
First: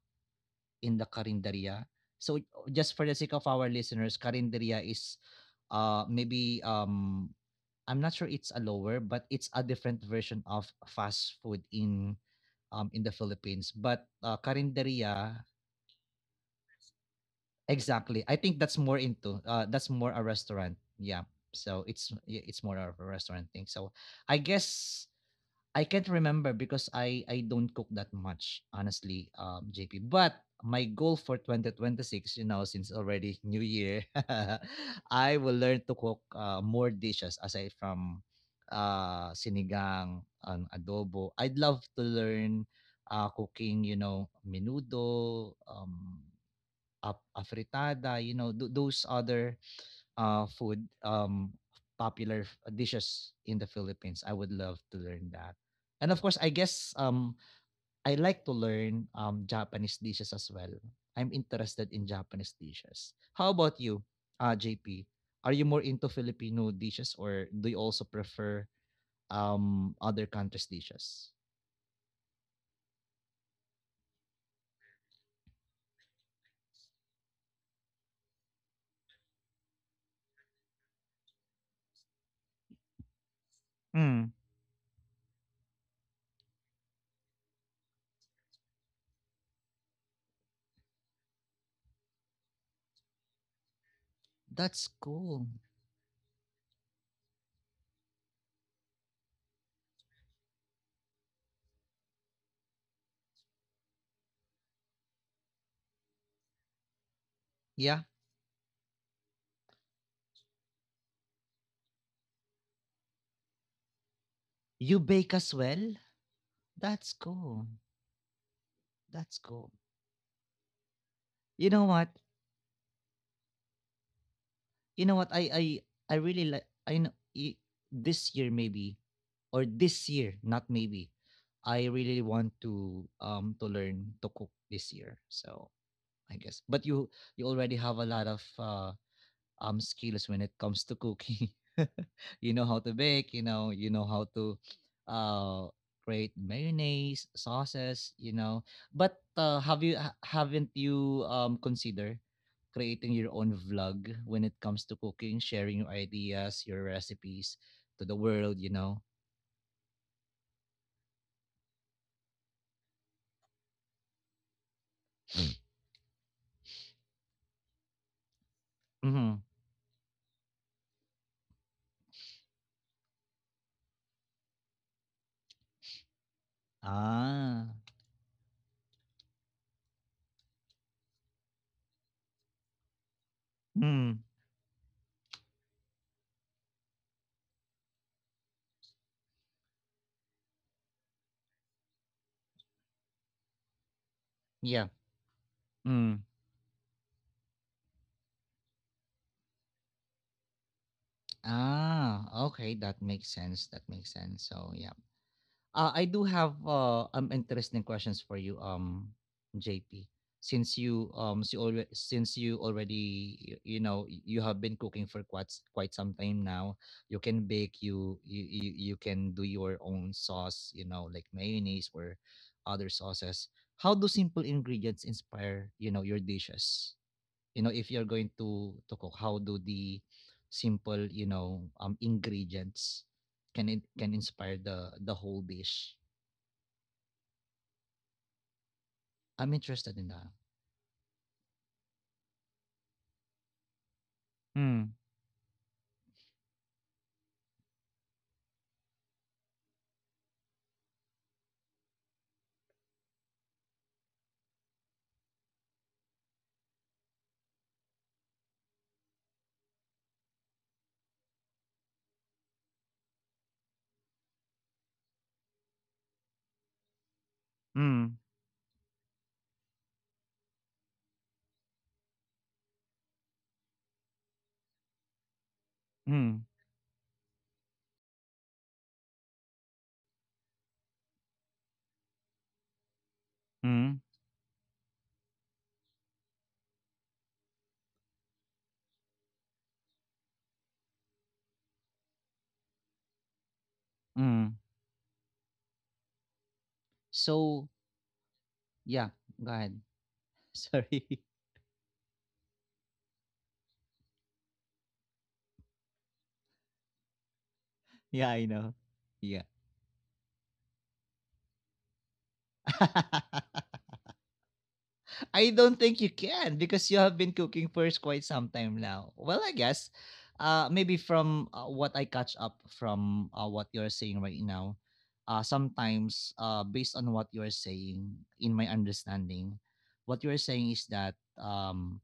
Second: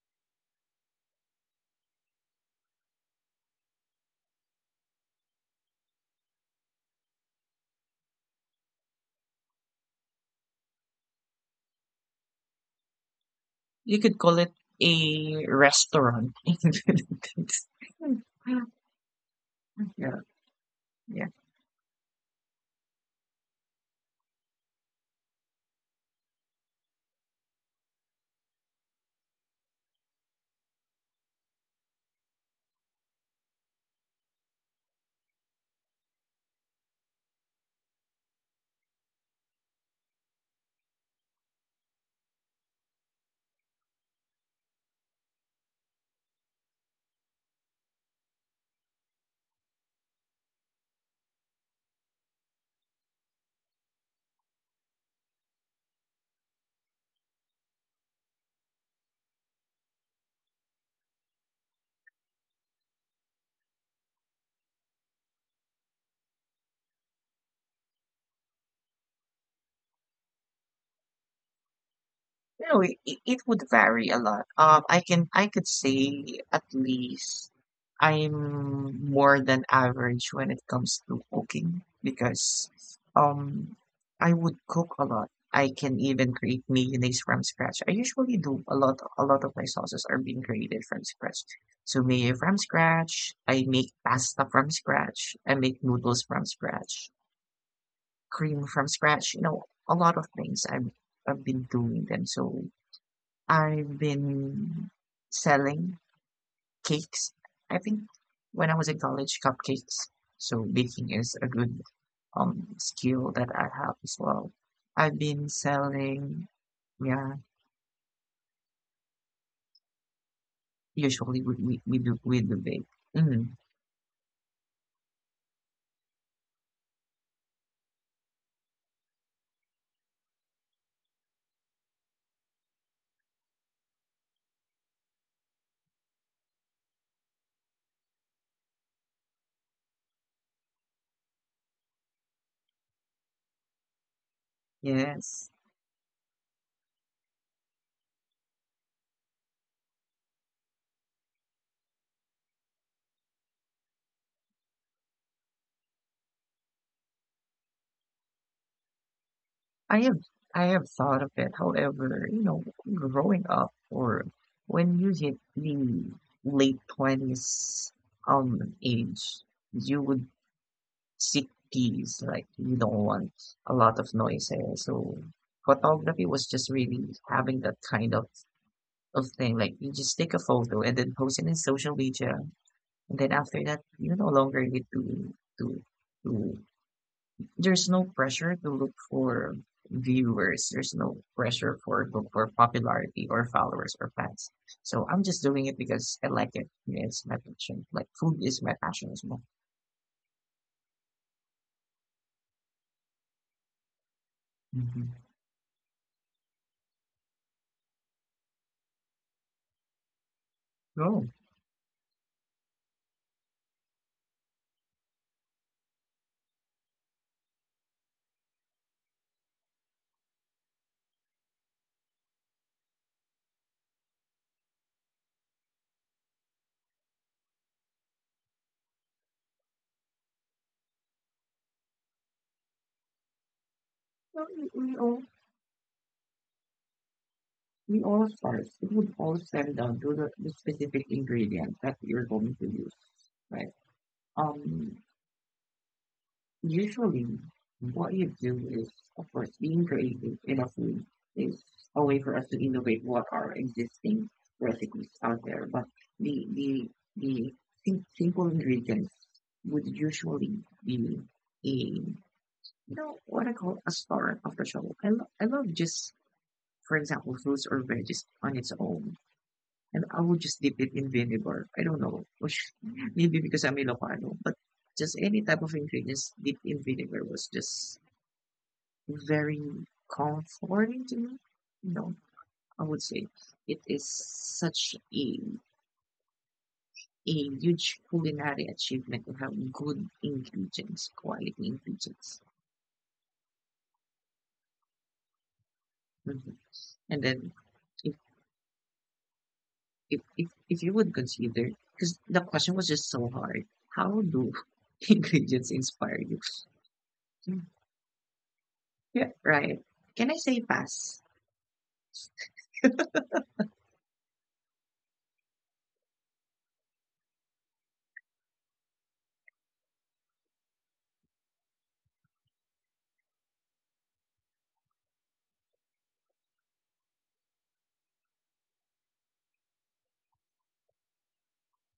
S1: in the Carinderia. So just for the sake of our listeners, Carinderia is maybe I'm not sure, it's a lower, but it's a different version of fast food in the Philippines. But
S2: You could call it
S1: Carinderia,
S2: a restaurant.
S1: exactly. I think that's more into that's more a
S2: Yeah.
S1: restaurant. Yeah.
S2: Yeah.
S1: So it's, yeah, it's more of a restaurant thing. So I guess I can't remember because I don't cook that much honestly, JP. But my goal for 2026, you know, since already New Year, I will learn to cook more dishes aside from sinigang and adobo. I'd love to learn cooking, you know, menudo, afritada, you know, those other food, popular dishes in the Philippines. I would love to learn that. And of course, I guess, I like to learn Japanese dishes as well. I'm interested in Japanese dishes. How about you, JP? Are you more into Filipino dishes, or do you also prefer other countries' dishes?
S2: No, it would vary a lot. I can, I could say at least I'm more than average when it comes to cooking, because um I would
S1: Hmm,
S2: cook a lot. I can even create mayonnaise from scratch. I usually do a lot of my sauces are being created from scratch. So mayo from scratch, I make pasta from
S1: that's
S2: scratch, I make
S1: cool.
S2: noodles from scratch, cream from scratch, you know, a lot of things I've been doing them. So I've been selling cakes. I think
S1: Yeah.
S2: when I was in college, cupcakes. So baking is a good skill that I have as well. I've
S1: You
S2: been
S1: bake as well?
S2: selling, yeah.
S1: That's cool. That's cool.
S2: Usually we
S1: You
S2: do
S1: know
S2: we
S1: what?
S2: do bake. Mm,
S1: You know what, I really like, I know, this year maybe, or this year, not maybe, I really want to learn to cook this year. So I guess, but you already have a lot of skills when it comes to cooking. You know how to bake, you know how to
S2: yes,
S1: uh create mayonnaise, sauces, you know. But have you haven't you considered creating your own vlog when it comes to cooking, sharing your ideas, your recipes to the world, you know?
S2: I have I have thought of it. However, you know, growing up, or when you hit the late 20s
S1: Mm-hmm.
S2: age, you would cities, like you don't want a lot of noises. So photography was just really
S1: Ah.
S2: having that kind of thing. Like you just take a photo and then post it in social media, and then after that,
S1: Mm.
S2: you no longer need to. There's no pressure to look for viewers. There's no pressure for look for popularity or followers or fans.
S1: Yeah.
S2: So I'm just doing it
S1: Mm.
S2: because I like it. It's my passion. Like food is my passion as well.
S1: Ah. Okay, that makes sense. That makes sense. So yeah.
S2: Mm-hmm.
S1: I do have interesting questions for you, JP. Since you so already since you already you know, you have been cooking for quite quite some time now. You can bake. You can do your own sauce. You know, like mayonnaise or other sauces. How do simple ingredients inspire your dishes? If you're going to cook, how do the simple, ingredients can inspire the
S2: Oh.
S1: whole dish?
S2: It would all
S1: I'm
S2: stem
S1: interested in
S2: down to
S1: that.
S2: the specific ingredient that you're going to use, right?
S1: Mm,
S2: Um, usually, what you do is, of course, being creative in a food is a way for us to innovate what are existing recipes out there. But the the the simple ingredients would usually be a you know what I call a star of the show. I love just, for example, fruits or veggies
S1: mm,
S2: on its own. And I would just dip it in vinegar. I don't know. Maybe because I'm Ilocano, but just any type of ingredients dipped
S1: mm,
S2: in vinegar was just very comforting to me. You know, I would say it is
S1: mm,
S2: such a huge culinary achievement to have good ingredients, quality ingredients.
S1: mm.
S2: Hmm. And then if,
S1: So yeah, go
S2: if
S1: ahead.
S2: if if you would
S1: Sorry.
S2: consider, because the question was just so hard, how do ingredients inspire you?
S1: Yeah, I know.
S2: Yeah,
S1: Yeah.
S2: right. Can I say pass?
S1: I don't think you can because you have been cooking for quite some time now. Well, I guess maybe from what I catch up from what you're saying right now, sometimes based on what you're saying, in my understanding, what you're saying is that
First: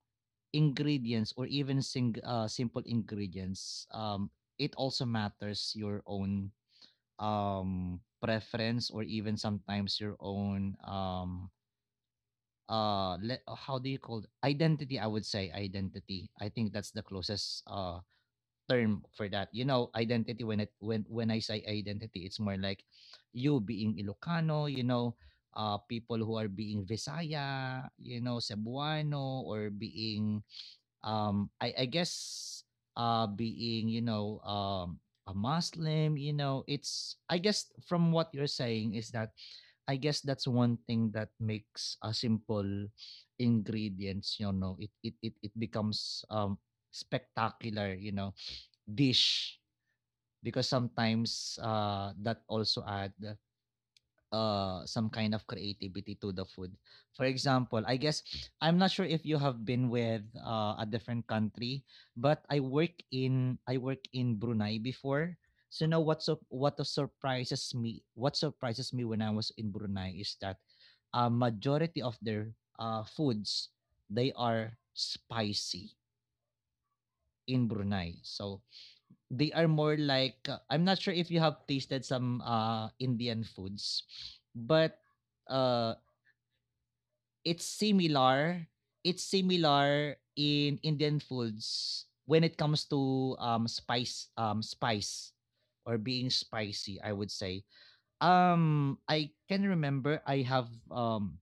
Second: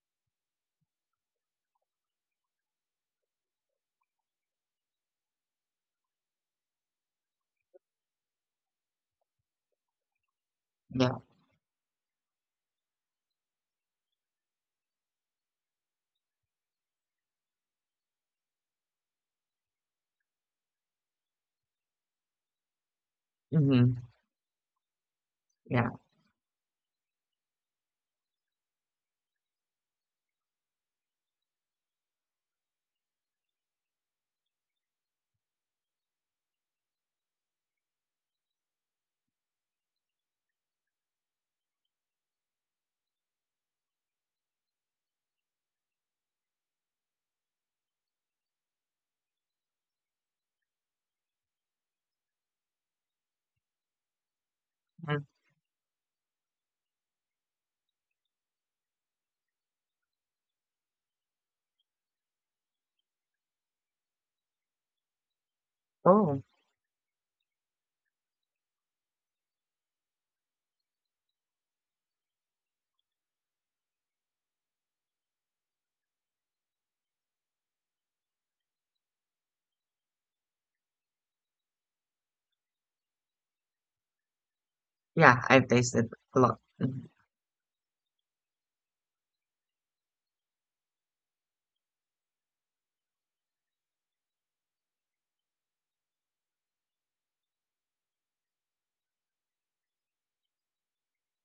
S1: ingredients or even simple ingredients, it also matters your own preference or even sometimes your own.
S2: Yeah.
S1: How do you call it? Identity, I would say identity. I think that's the closest term for that, you know, identity. When it, when I say identity, it's more like you being
S2: Mhm.
S1: Ilocano, you know,
S2: Yeah.
S1: people who are being Visaya, you know, Cebuano, or being I guess being, a Muslim, you know. It's, I guess, from what you're saying is that I guess that's one thing that makes a simple ingredients, you know, it becomes spectacular, you know, dish because sometimes that also add some
S2: Mm.
S1: kind of creativity to the food. For example, I guess I'm not sure if you have been with a different country, but I work in Brunei before. So now
S2: Oh,
S1: what surprises me, when I was in Brunei is that a majority of their foods, they are spicy in Brunei. So they are more like, I'm not sure if you have tasted some Indian foods, but
S2: yeah, I've
S1: uh
S2: tasted a lot. Mhm.
S1: it's similar. It's similar in Indian foods when it comes to spice, or being spicy, I would say. I can remember I have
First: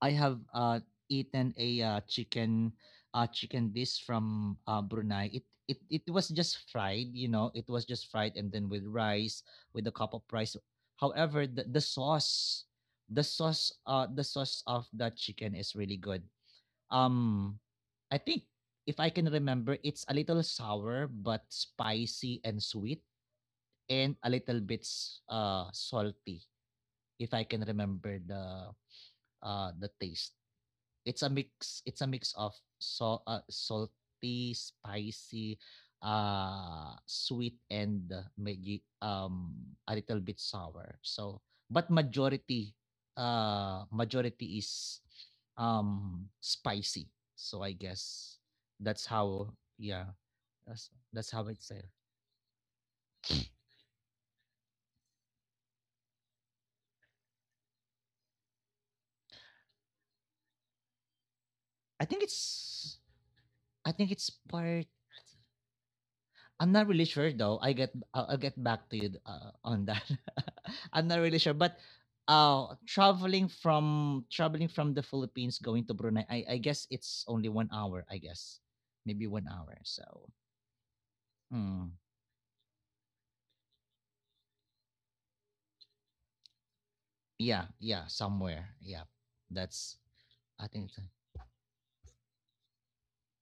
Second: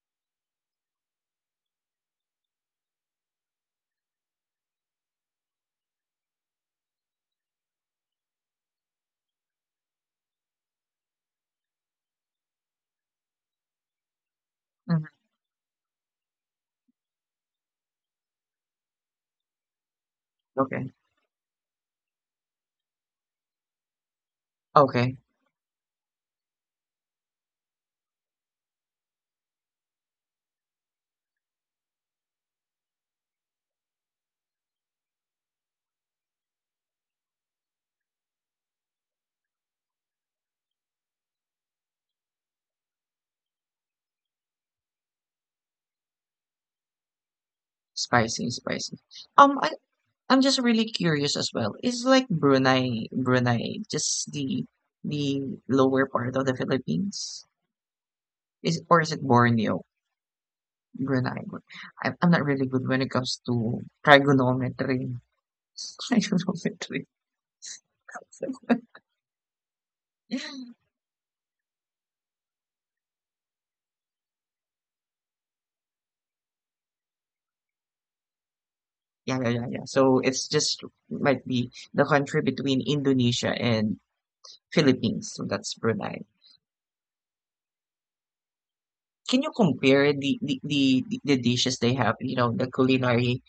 S1: I have uh, eaten a chicken, chicken dish from Brunei. It was just fried, you know. It was just fried and then with rice, with a cup of rice. However, the sauce, the sauce, the sauce of
S2: Mhm.
S1: the chicken is really good. Um, I think if I can remember, it's a little
S2: Okay.
S1: sour but spicy and sweet, and a little bit
S2: Okay.
S1: salty. If I can remember the taste, it's a mix of so salty, spicy, sweet, and maybe a little bit sour. So but majority, majority is spicy. So I
S2: Spicy,
S1: guess
S2: spicy.
S1: that's
S2: Um,
S1: how,
S2: I
S1: yeah,
S2: I'm just really
S1: that's
S2: curious
S1: that's
S2: as
S1: how
S2: well.
S1: it's there.
S2: Is like Brunei, Brunei, just the lower part of the Philippines? Is or is it Borneo? Brunei. Bor- I'm
S1: I think
S2: not really good when it
S1: it's,
S2: comes to
S1: part.
S2: trigonometry.
S1: I'm not
S2: Trigonometry.
S1: really sure though. I'll get back to you on that. I'm not really sure, but traveling from, the Philippines going to Brunei, I guess it's only 1 hour. I guess maybe
S2: Yeah, yeah,
S1: one
S2: yeah, yeah.
S1: hour.
S2: So
S1: So
S2: it's just might be
S1: mm,
S2: the country between Indonesia and Philippines. So that's Brunei.
S1: yeah, yeah, somewhere. Yeah,
S2: Can you
S1: that's,
S2: compare the the,
S1: I think
S2: the,
S1: it's-
S2: the dishes they have? You know, the culinary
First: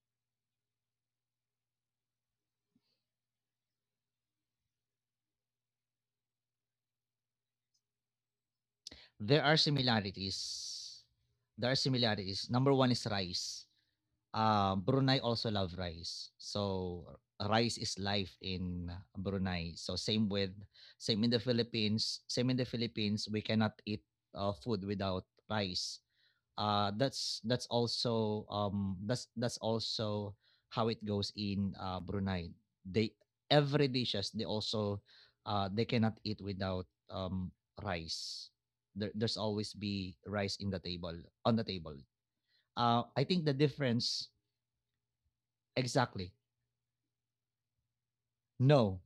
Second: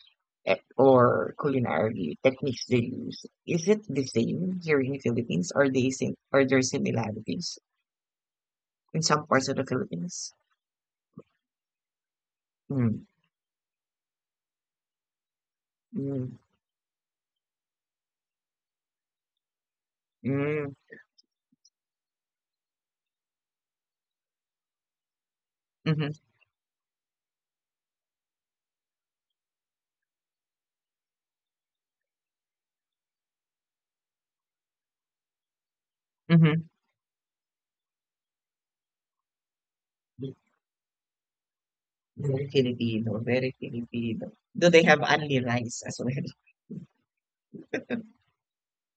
S2: eh, or culinary techniques they use. Is it the same here in the Philippines? Are they sim- Are there similarities in some
S1: there
S2: parts
S1: are
S2: of the Philippines?
S1: similarities. There are similarities. Number one is
S2: Mm,
S1: rice. Brunei also love rice.
S2: mm,
S1: So rice is life in Brunei. So same with,
S2: mm,
S1: same in the Philippines. Same in the Philippines, we cannot eat food without rice.
S2: mm-hmm,
S1: That's also that's also how it goes in Brunei. They, every dishes they also, they cannot eat
S2: mm-hmm.
S1: without rice. There, there's always be rice in the table, on the table.
S2: Very
S1: I
S2: Filipino,
S1: think the
S2: very
S1: difference
S2: Filipino. Do they have only rice as
S1: exactly.
S2: well?
S1: No,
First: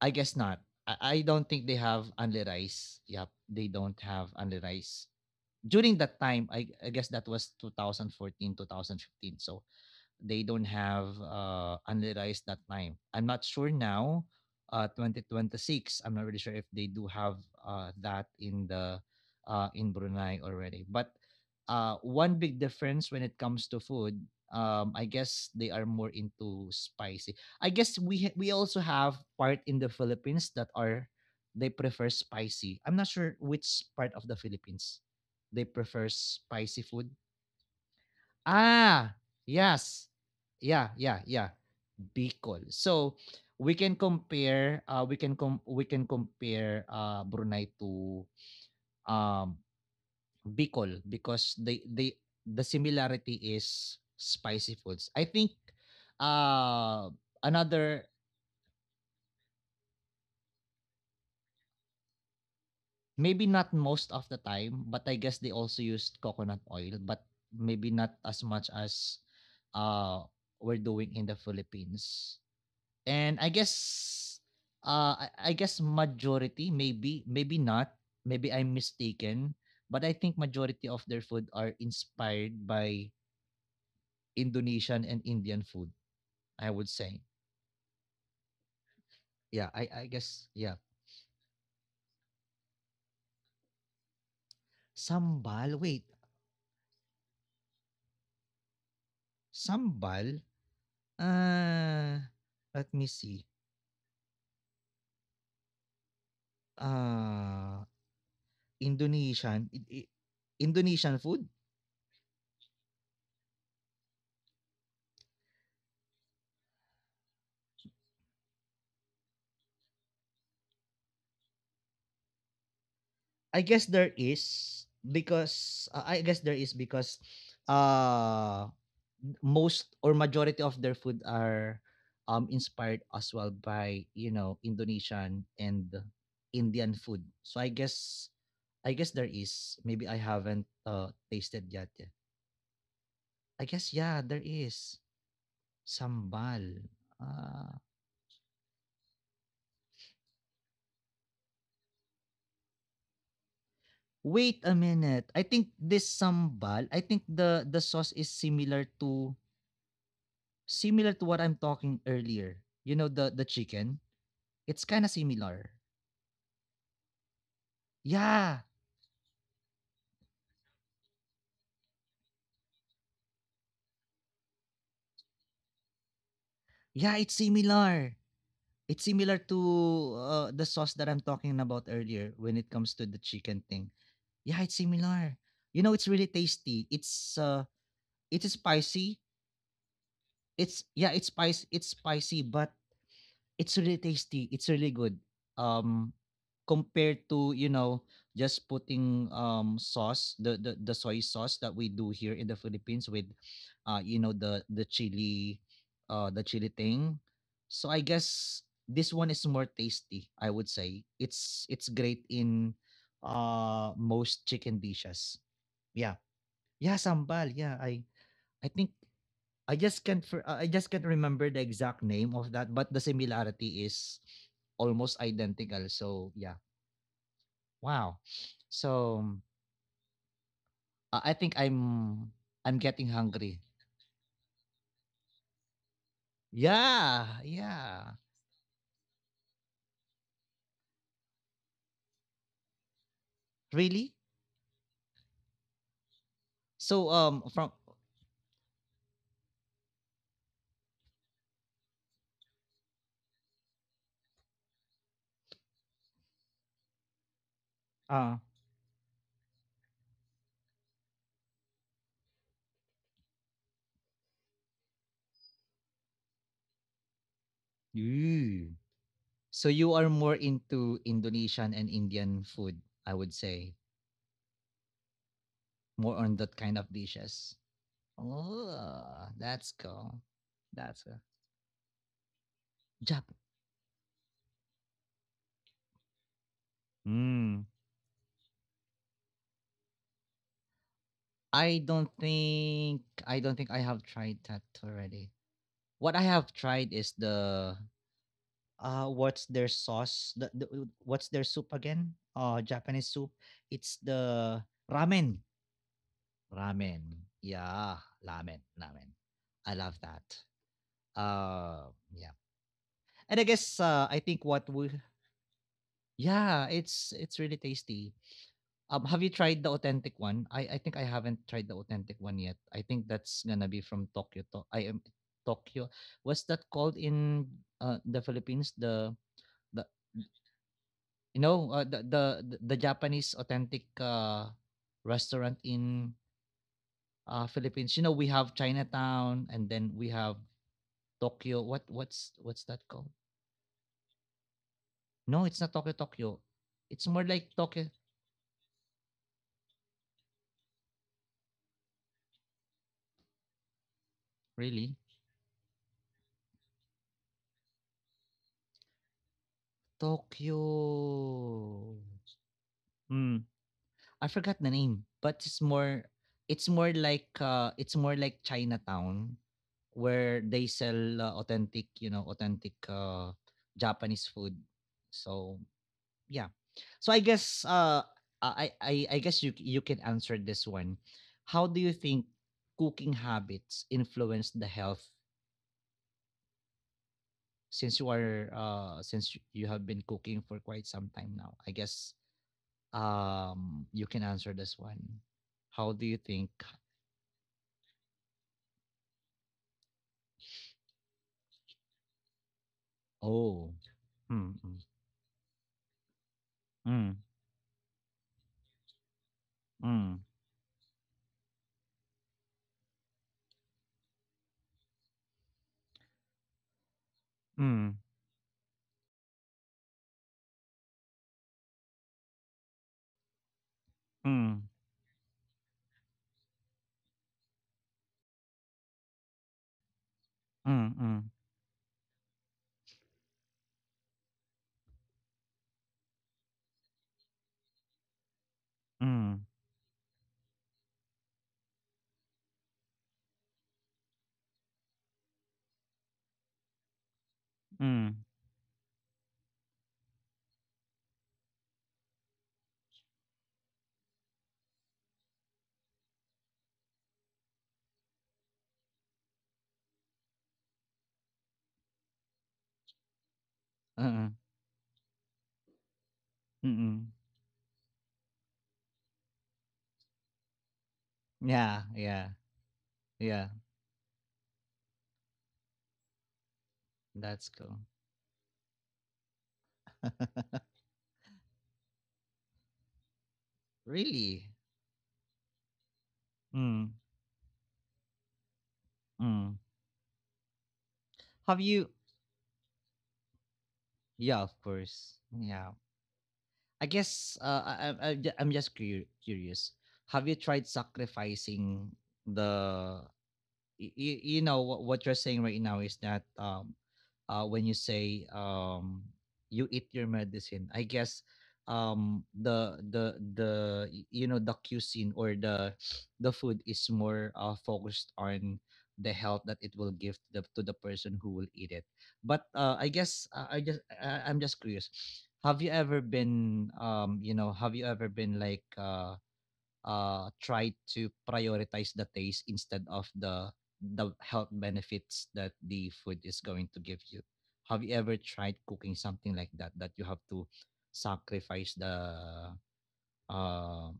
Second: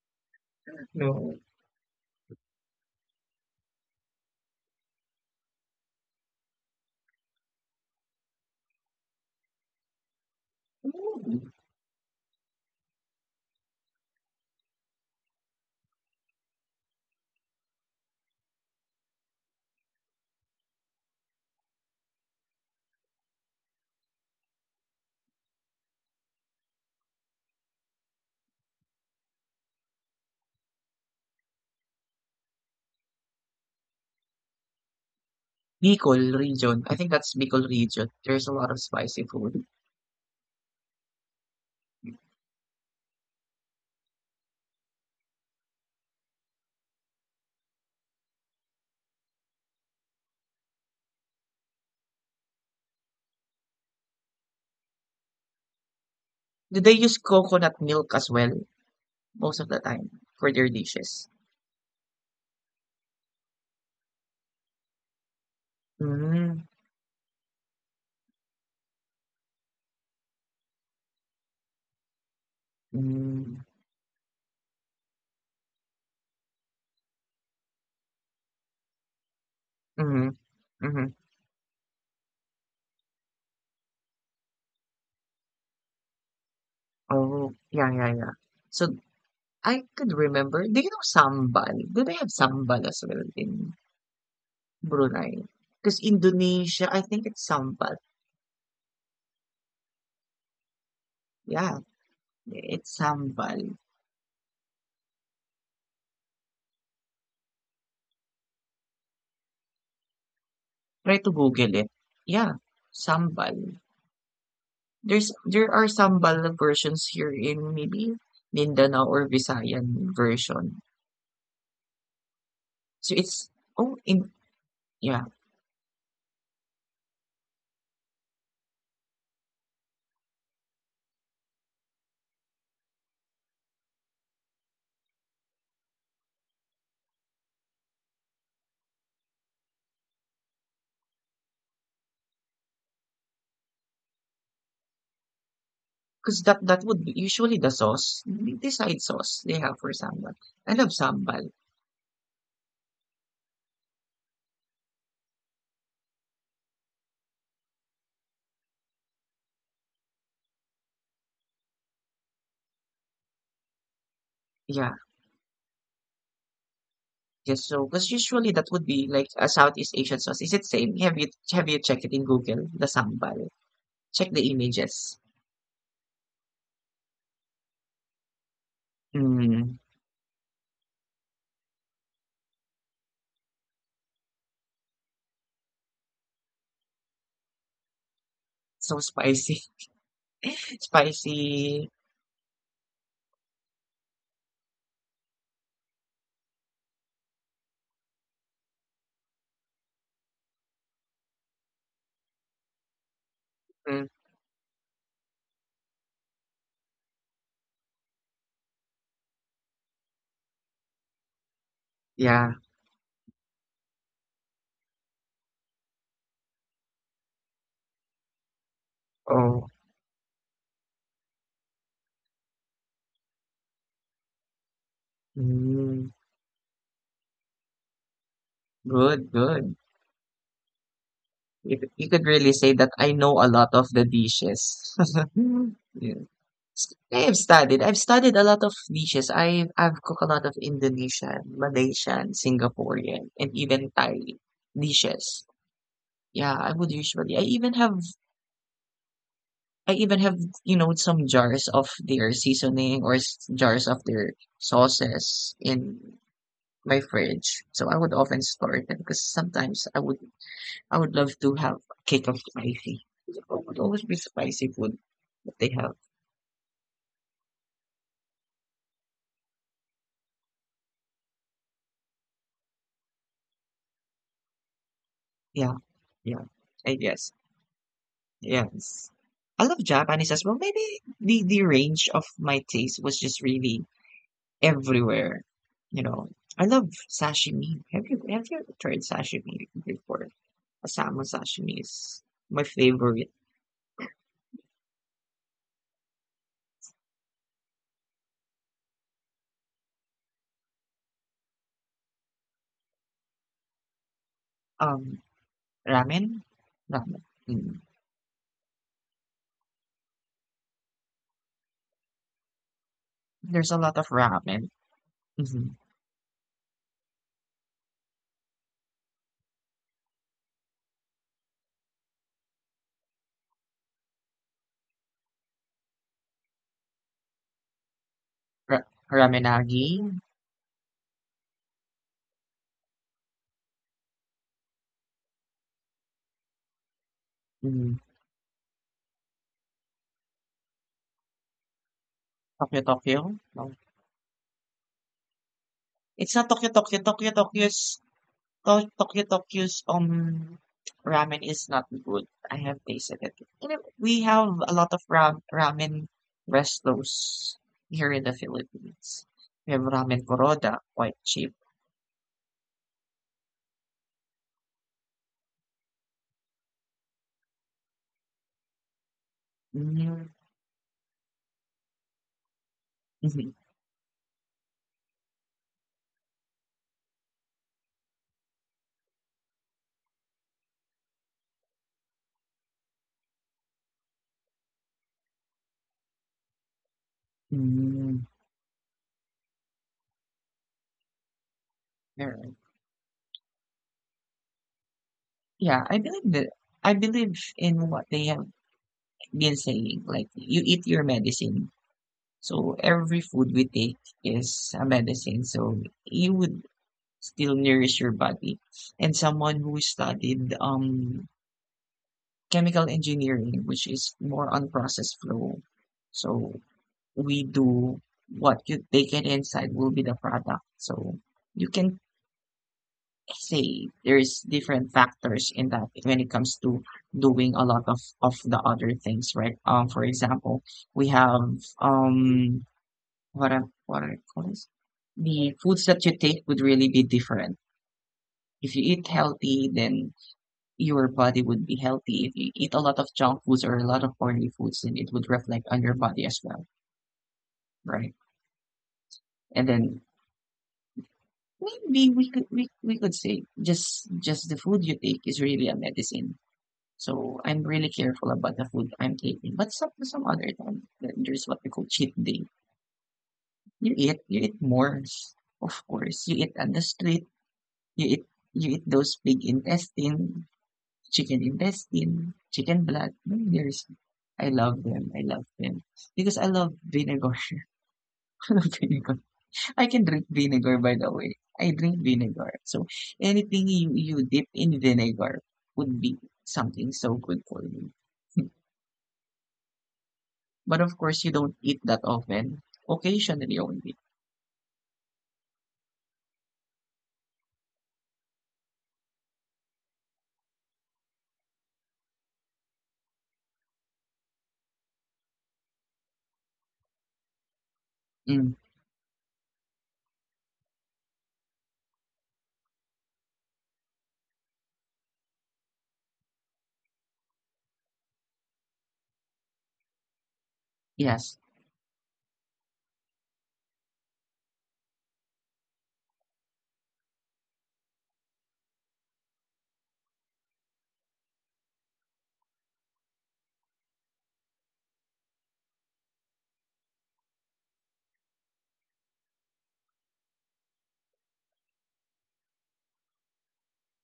S1: I guess not. I
S2: No.
S1: don't think they have only rice. Yep, they don't have only rice. During that time, I guess that was 2014, 15. So they don't have unrealized that time. I'm not sure now, 2026. I'm not really sure if they do have that in the in Brunei already. But one big difference when it comes to food, I guess they are more into spicy. I guess we also have part in the Philippines that are they prefer spicy. I'm not sure which part of the Philippines they prefer
S2: Bicol
S1: spicy
S2: region,
S1: food.
S2: I think that's Bicol region. There's a lot of
S1: Ah,
S2: spicy food.
S1: yes. Yeah, yeah, yeah. Bicol. So we can compare, we can compare Brunei to um Bicol because the similarity is spicy foods. I think,
S2: Do
S1: uh
S2: they use coconut
S1: another,
S2: milk as well most of the time for their dishes?
S1: maybe not most of the time, but I guess they also used coconut
S2: Mm,
S1: oil, but maybe not as much as uh we're doing in the Philippines. And I
S2: mm,
S1: guess, I guess majority, maybe maybe not, maybe I'm mistaken, but I think
S2: mhm,
S1: majority of their
S2: mhm.
S1: food are inspired by Indonesian and Indian food, I would say.
S2: Oh, yeah, yeah, yeah. So
S1: Yeah, I
S2: I
S1: I
S2: could
S1: guess, yeah.
S2: remember. Do you know sambal? Do they have sambal as well in Brunei?
S1: Sambal, wait.
S2: Because Indonesia, I think it's sambal.
S1: Sambal,
S2: Yeah,
S1: uh let me
S2: it's
S1: see.
S2: sambal.
S1: uh Indonesian I- I- Indonesian
S2: Try
S1: food.
S2: to Google it. Yeah, sambal. There's there are sambal versions here in maybe Mindanao or Visayan version. So
S1: I
S2: it's
S1: guess
S2: oh
S1: there is
S2: in yeah,
S1: because, uh most or majority of their food are inspired as well by, you know, Indonesian and Indian food. So I guess, I guess there is, maybe I haven't tasted yet, eh. I guess, yeah, there is
S2: because that
S1: sambal.
S2: would be usually
S1: Uh,
S2: the sauce, the side sauce they have for sambal. I love sambal.
S1: Wait a minute. I think this sambal, I think the sauce is similar to, similar to what I'm talking earlier. You know, the chicken. It's kind of
S2: Yeah,
S1: similar.
S2: yes. So because
S1: Yeah,
S2: usually that would be like a Southeast Asian sauce. Is it same? Have you checked it in Google the sambal? Check the images.
S1: yeah, it's similar. It's similar to,
S2: Mm,
S1: the sauce that I'm talking about earlier when it comes to the chicken thing. Yeah, it's similar. You know, it's really tasty. It's, it is spicy.
S2: so spicy,
S1: It's, yeah, it's
S2: spicy.
S1: spicy, but it's really tasty, it's really good. Um, Compared to, you know, just putting sauce, the soy sauce that we do here in the Philippines with, you know,
S2: Mm,
S1: the, the chili thing. So I guess this one is more tasty, I would say. It's great in
S2: yeah.
S1: most chicken dishes. Yeah. Yeah, sambal. Yeah, I think,
S2: Oh,
S1: I just can't remember the exact name of that, but the similarity is almost identical.
S2: mm,
S1: So yeah, wow. So
S2: good, good.
S1: I think
S2: You could you
S1: I'm
S2: could really
S1: I'm
S2: say that
S1: getting
S2: I know
S1: hungry.
S2: a lot of the dishes. Yeah. S-
S1: Yeah,
S2: I have studied. I've
S1: yeah.
S2: studied a lot of dishes. I I've cooked a lot of Indonesian, Malaysian, Singaporean, and even
S1: Really?
S2: Thai dishes. Yeah, I would
S1: So
S2: usually. I
S1: from
S2: even have you know some jars of their seasoning or s- jars of their sauces in my fridge. So I would
S1: uh
S2: often store them because sometimes I would love to have a cake of spicy. It would always be spicy food that they have.
S1: yeah. So you are more into Indonesian and Indian food, I would say.
S2: Yeah,
S1: More on that
S2: yeah.
S1: kind of
S2: I
S1: dishes.
S2: guess.
S1: Oh,
S2: Yes.
S1: that's
S2: I love
S1: cool.
S2: Japanese as well.
S1: That's cool.
S2: Maybe the range of my taste
S1: Jap.
S2: was just really everywhere. You know, I love
S1: Mm.
S2: sashimi. Have you ever tried sashimi before? A salmon sashimi is my
S1: I
S2: favorite.
S1: don't think I have tried that already. What I have tried is the what's their sauce? The, what's their soup again? Japanese soup. It's the ramen.
S2: Um, ramen,
S1: Ramen.
S2: ramen.
S1: Yeah,
S2: Mm.
S1: ramen, ramen. I love that. Yeah. And I guess
S2: There's a
S1: I
S2: lot of
S1: think what we
S2: ramen. Mm-hmm.
S1: yeah, it's really tasty. Have you tried the authentic one? I think I haven't tried the authentic one yet. I think that's gonna be from Tokyo. I am Tokyo. What's that called in the Philippines? The
S2: Ra-
S1: the
S2: ramenagi.
S1: you know, the Japanese authentic restaurant in Philippines. You know,
S2: Mm.
S1: we have Chinatown and then we have Tokyo. What's that
S2: Tokyo
S1: called?
S2: Tokyo.
S1: No, it's not Tokyo, Tokyo.
S2: It's not
S1: It's more like Tokyo.
S2: Tokyo's To Tokyo Tokyo's, ramen is not good. I have tasted it. You know, we have
S1: Really,
S2: a lot of ra ramen restos here in the Philippines. We have Ramen
S1: Tokyo.
S2: Coroda, quite cheap.
S1: Hmm. I forgot the name, but it's more, it's more like, Chinatown where
S2: Mm,
S1: they sell authentic, you know, authentic,
S2: mhm,
S1: Japanese food. So, yeah. So I guess, I guess you, you can answer this one. How do you think cooking habits influence the health since you
S2: mm,
S1: are, since you have been cooking for quite some time now? I guess
S2: alright.
S1: you can answer this one.
S2: Yeah,
S1: How
S2: I
S1: do you
S2: believe
S1: think?
S2: that I believe in what they have been saying, like, you eat your medicine. So every food we
S1: Oh.
S2: take
S1: Mm,
S2: is a medicine, so you would
S1: mm,
S2: still nourish your body. And someone who
S1: mm,
S2: studied chemical engineering, which is more on process flow. So we
S1: mm,
S2: do what you take it inside will be the product. So you can say there's
S1: mm,
S2: different factors in that when it comes to doing a lot of the other things, right? For example,
S1: mm,
S2: we
S1: mm,
S2: have um what are it called the foods that you take would really be different. If you eat
S1: mm,
S2: healthy, then your body would be healthy. If you eat a lot of junk foods or a lot of oily foods, then it would reflect on your body as well, right?
S1: mm,
S2: And then maybe we could say just the food you take is really a medicine. So I'm really careful about the food I'm taking. But some other time, th- there's what we call cheat day.
S1: uh-uh,
S2: You eat more, of course. You eat on the
S1: mm-mm.
S2: street. You eat you eat those big
S1: Yeah, yeah,
S2: intestine, chicken blood.
S1: yeah.
S2: Mm, there's, I love them. I love them because I love vinegar.
S1: That's cool.
S2: I love vinegar. I can drink vinegar. By the way, I drink vinegar. So anything you dip
S1: Really?
S2: in vinegar would be
S1: Mm,
S2: something so good for you.
S1: mm.
S2: But of course, you don't
S1: Have
S2: eat
S1: you?
S2: that often. Occasionally only.
S1: Yeah, of course. Yeah. I guess, I'm just curious. Have you tried sacrificing the, you know what you're saying right now is that when you say
S2: Mm,
S1: you eat your medicine. I guess the, y- you know, the cuisine or the the food is more focused on the health that it will give to the person who
S2: yes.
S1: will eat it. But I guess, I'm just curious, have you ever been, you know, have you ever been like, try to prioritize the taste instead of the health benefits that the food is going to give you. Have you ever tried cooking something like that that you have to sacrifice um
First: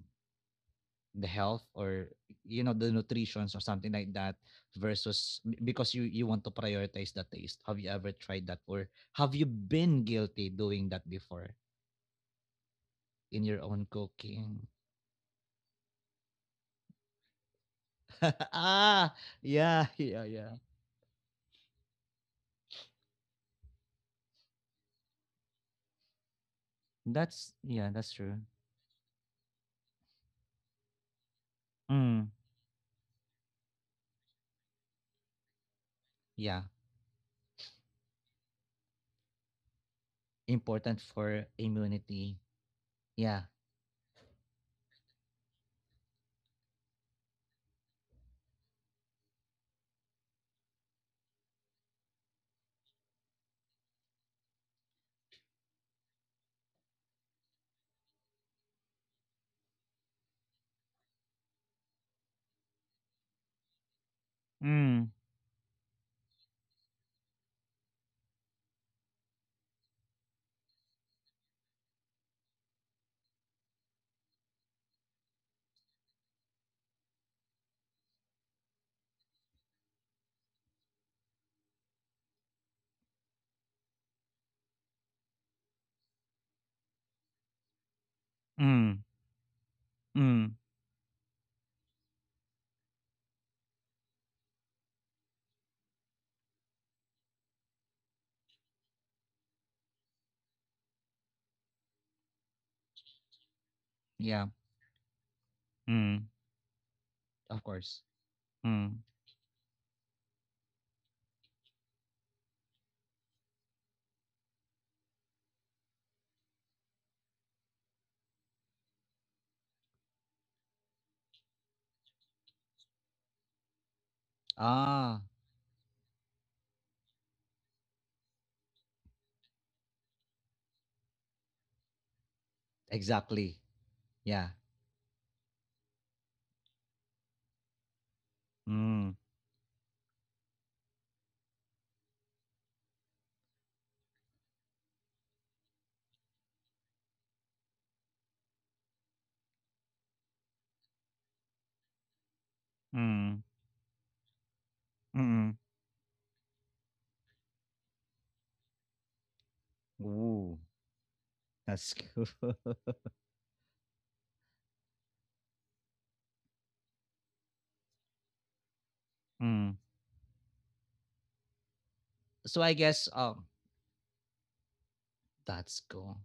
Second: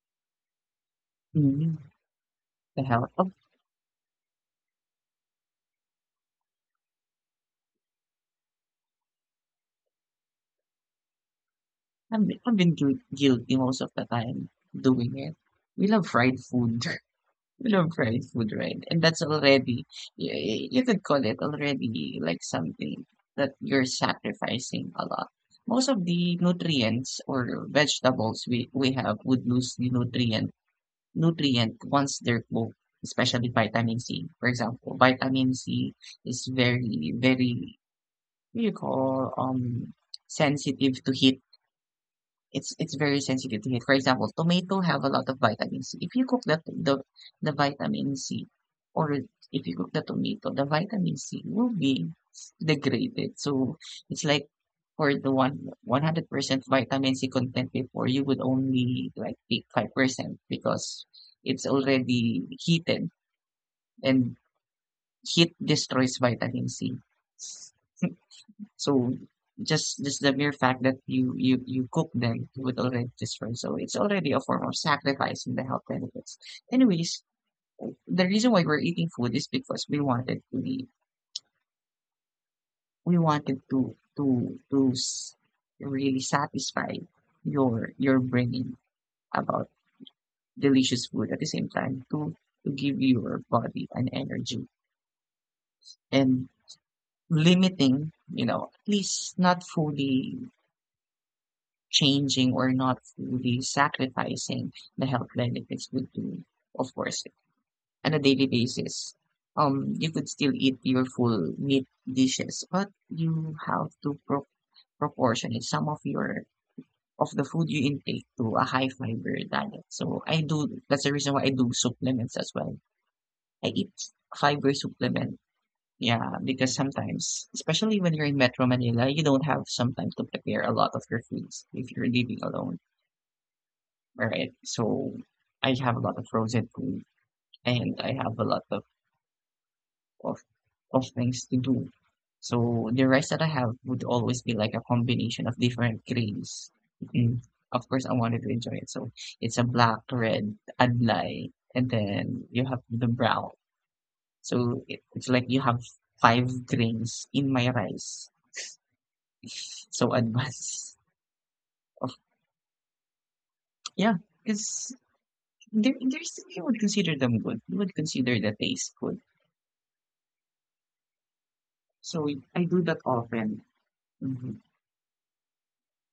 S1: the health
S2: Mm,
S1: or, you know,
S2: the
S1: the
S2: hell. I've,
S1: nutritions or something like that versus because you want to prioritize the taste. Have you ever tried that or have you been guilty doing that before
S2: I've been guil-
S1: in
S2: guilty
S1: your
S2: most
S1: own
S2: of the time
S1: cooking?
S2: doing it. We love fried food. Love fried food, right? And
S1: Ah,
S2: that's already,
S1: yeah, yeah,
S2: you,
S1: yeah.
S2: you could call it already like something that you're sacrificing a lot. Most of the nutrients
S1: That's,
S2: or
S1: yeah, that's true.
S2: vegetables we have would lose the nutrient once
S1: Mm.
S2: they're cooked, especially vitamin C. For example, vitamin C is
S1: Yeah,
S2: what do you call,
S1: important
S2: sensitive to heat
S1: for immunity.
S2: it's very
S1: Yeah.
S2: sensitive to heat. For example, tomato have a lot of vitamin C. If you cook that the vitamin C, or if you cook the tomato, the vitamin C will be degraded. So it's like for the one hundred percent vitamin C content before you would only like take 5% because it's already heated and
S1: Mm.
S2: heat destroys vitamin C. So just the mere fact that you cook them would already destroy. So it's already a form of sacrifice in the health benefits. Anyways, the reason why we're eating food is because we wanted to s- really satisfy your brain
S1: Mm.
S2: about
S1: Mm.
S2: delicious food at the same time to give your body an energy and limiting you know at least not fully changing or not fully
S1: Yeah.
S2: sacrificing the health benefits would
S1: Mm.
S2: do, of course,
S1: Of course.
S2: on a daily
S1: Mm.
S2: basis. You could still eat your full meat dishes, but you have to pro- proportion it some of your of the food you intake to a high fiber diet. So I do. That's the reason why I do supplements as well. I eat fiber
S1: Ah,
S2: supplement. Yeah, because sometimes, especially when you're in Metro Manila, you don't have some time to prepare a lot of your foods if you're living alone.
S1: exactly. Yeah.
S2: Right. So I have a lot of frozen food and I have a lot
S1: Mm.
S2: of of things to do. So the rice that I have would always be like a combination of different grains. Mm, of course, I wanted to enjoy it. So it's a black, red, adlai, and then you have the
S1: Mm.
S2: brown. So it, it's
S1: Mm.
S2: like you have five grains in my rice. So
S1: Ooh,
S2: advanced.
S1: that's
S2: Of,
S1: cool.
S2: yeah, because there, there's, you would consider them good. You would consider the taste good.
S1: Mm.
S2: So we
S1: so I
S2: I do
S1: guess
S2: that
S1: um
S2: often. Mhm.
S1: That's cool.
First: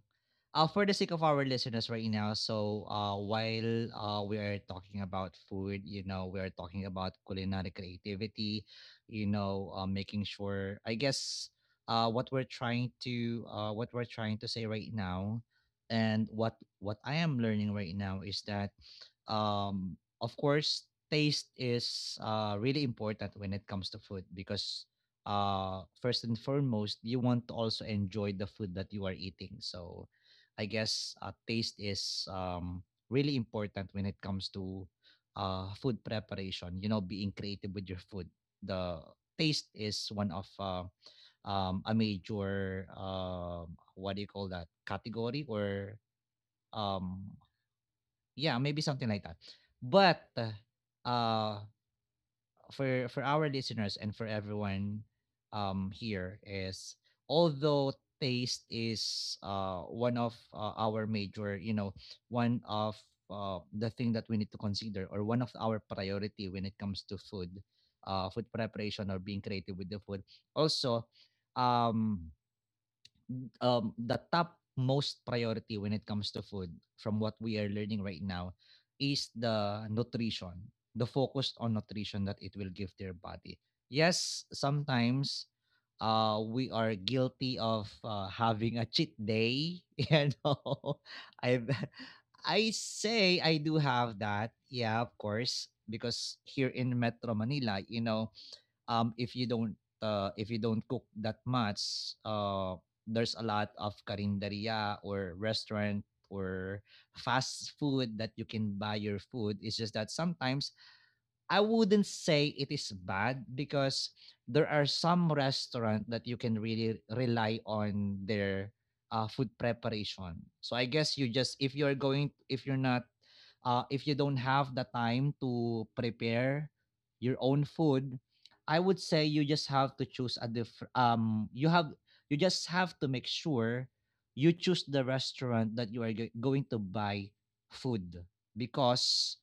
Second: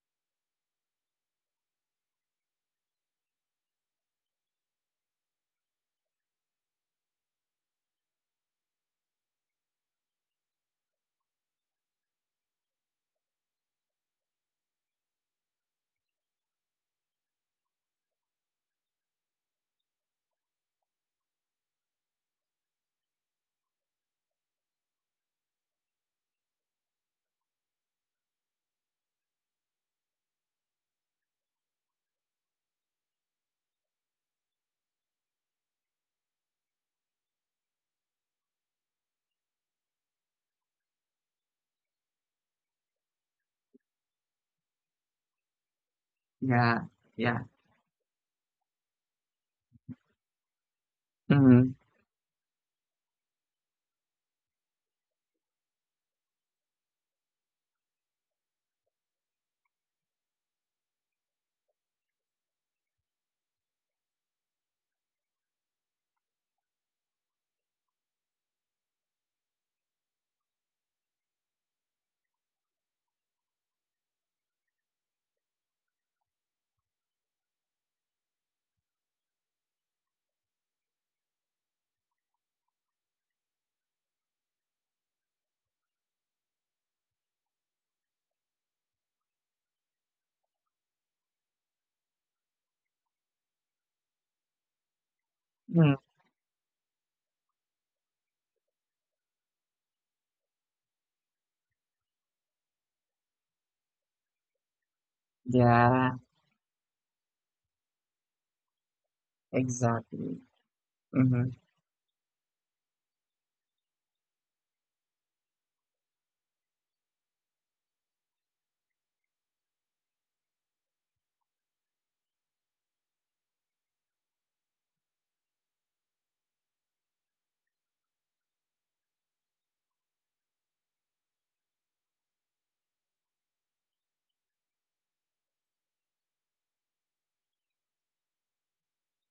S1: For the sake of our listeners right now, so while we are talking about food, you know, we are talking about culinary creativity, you know, making sure, I guess, what we're trying to say right now, and what I am learning right now is that of course taste is really important when it comes to food, because first and foremost you want to also enjoy the food that you are eating. So taste is really important when it comes to food preparation, you know, being creative with your food. The taste is one of a major, what do you call that, category? or
S2: Yeah,
S1: um
S2: yeah.
S1: yeah, maybe something like that. But uh,
S2: Mhm.
S1: for our listeners and for everyone here is, although taste is one of our major, you know, one of the thing that we need to consider, or one of our priority when it comes to food, food preparation or being creative with the food, also um the top most priority when it comes to food, from what we are learning right now, is the nutrition, the focus on nutrition that it will give their body. Yes, sometimes we are guilty of having a cheat day. You know, I I say I do have that. Yeah, of course,
S2: Hmm.
S1: because here in Metro Manila, you know, um, if you don't if you don't cook that much, uh, there's a lot of karinderia or restaurant
S2: Yeah,
S1: or fast food that you can buy your food. It's just that
S2: exactly.
S1: sometimes I
S2: Mhm.
S1: wouldn't say it is bad, because there are some restaurant that you can really rely on their food preparation. So I guess you just, if you're going, if you're not if you don't have the time to prepare your own food, I would say you just have to choose a different, you have, you just have to make sure you choose the restaurant that you are going to buy food, because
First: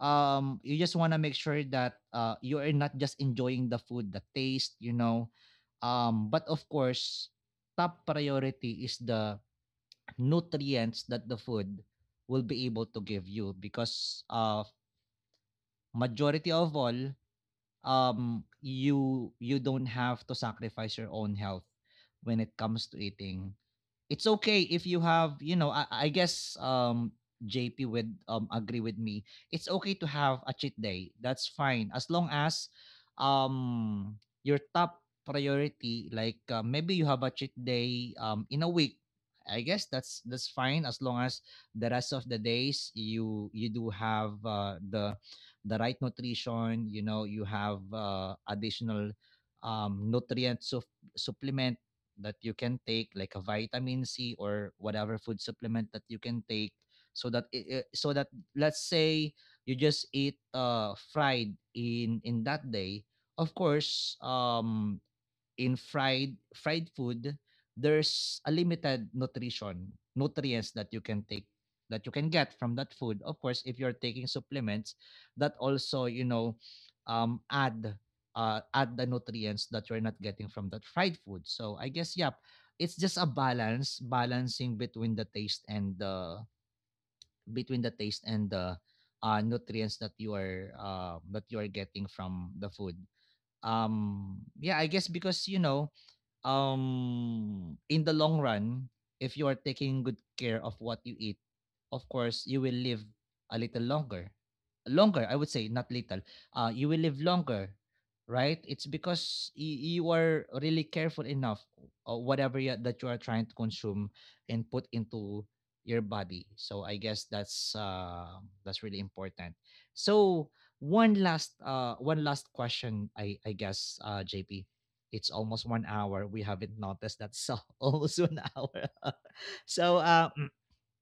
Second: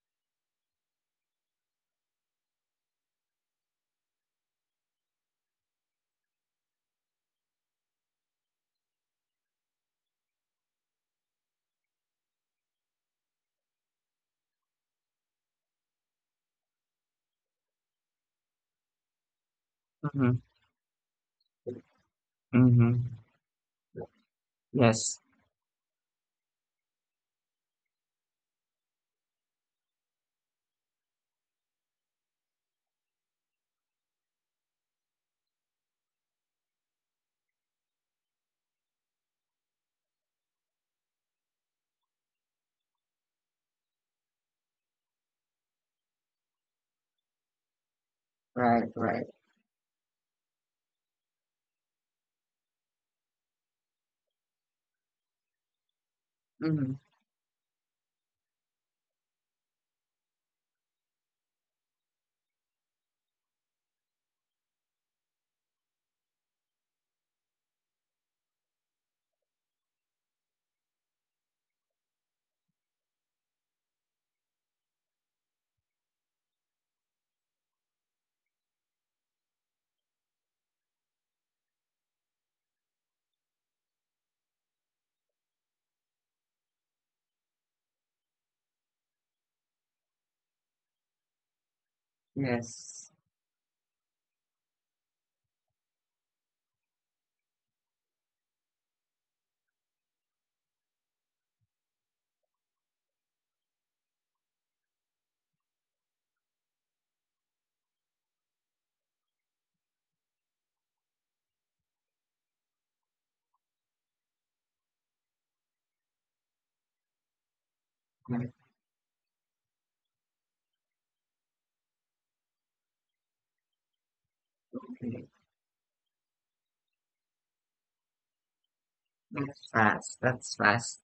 S1: you just want to make sure that you are not just enjoying the food, the taste, you know, but of course top priority is the nutrients that the food will be able to give you, because majority of all, you, you don't have to
S2: Mhm.
S1: sacrifice your own health when it comes to
S2: Mhm.
S1: eating. It's okay if you
S2: Yes.
S1: have, you know, I guess JP would agree with me, it's okay to have a cheat day, that's fine as long as um your top priority, like maybe you have a cheat day in a week, I guess that's fine as long as the rest of the days, you do have the right nutrition, you know, you have
S2: Right,
S1: additional
S2: right.
S1: nutrient supplement that you can take, like a vitamin C or whatever food supplement that you can take,
S2: Mhm.
S1: so that it, so that let's say you just eat fried in that day, of course in fried fried food, there's a limited nutrition nutrients that you can take, that you can get from that food. Of course, if you're taking supplements, that also, you know, add add the nutrients that you're not getting from that fried food. So I guess, yep, it's just a balance balancing between the taste and the, between the taste and the nutrients that you are getting from the food.
S2: Yes.
S1: Yeah, I guess, because you know in the long run, if you are taking good care of what you eat, of course you will live a little longer, longer I would say, not little. You will live longer, right? It's because you are really careful enough or whatever that you are trying to consume and put into your body. So I guess
S2: Right,
S1: that's really important. So one last question, I guess JP,
S2: okay.
S1: it's almost 1 hour. We haven't noticed that. So almost 1 hour.
S2: That's
S1: so
S2: fast.
S1: uh, mm,
S2: That's fast.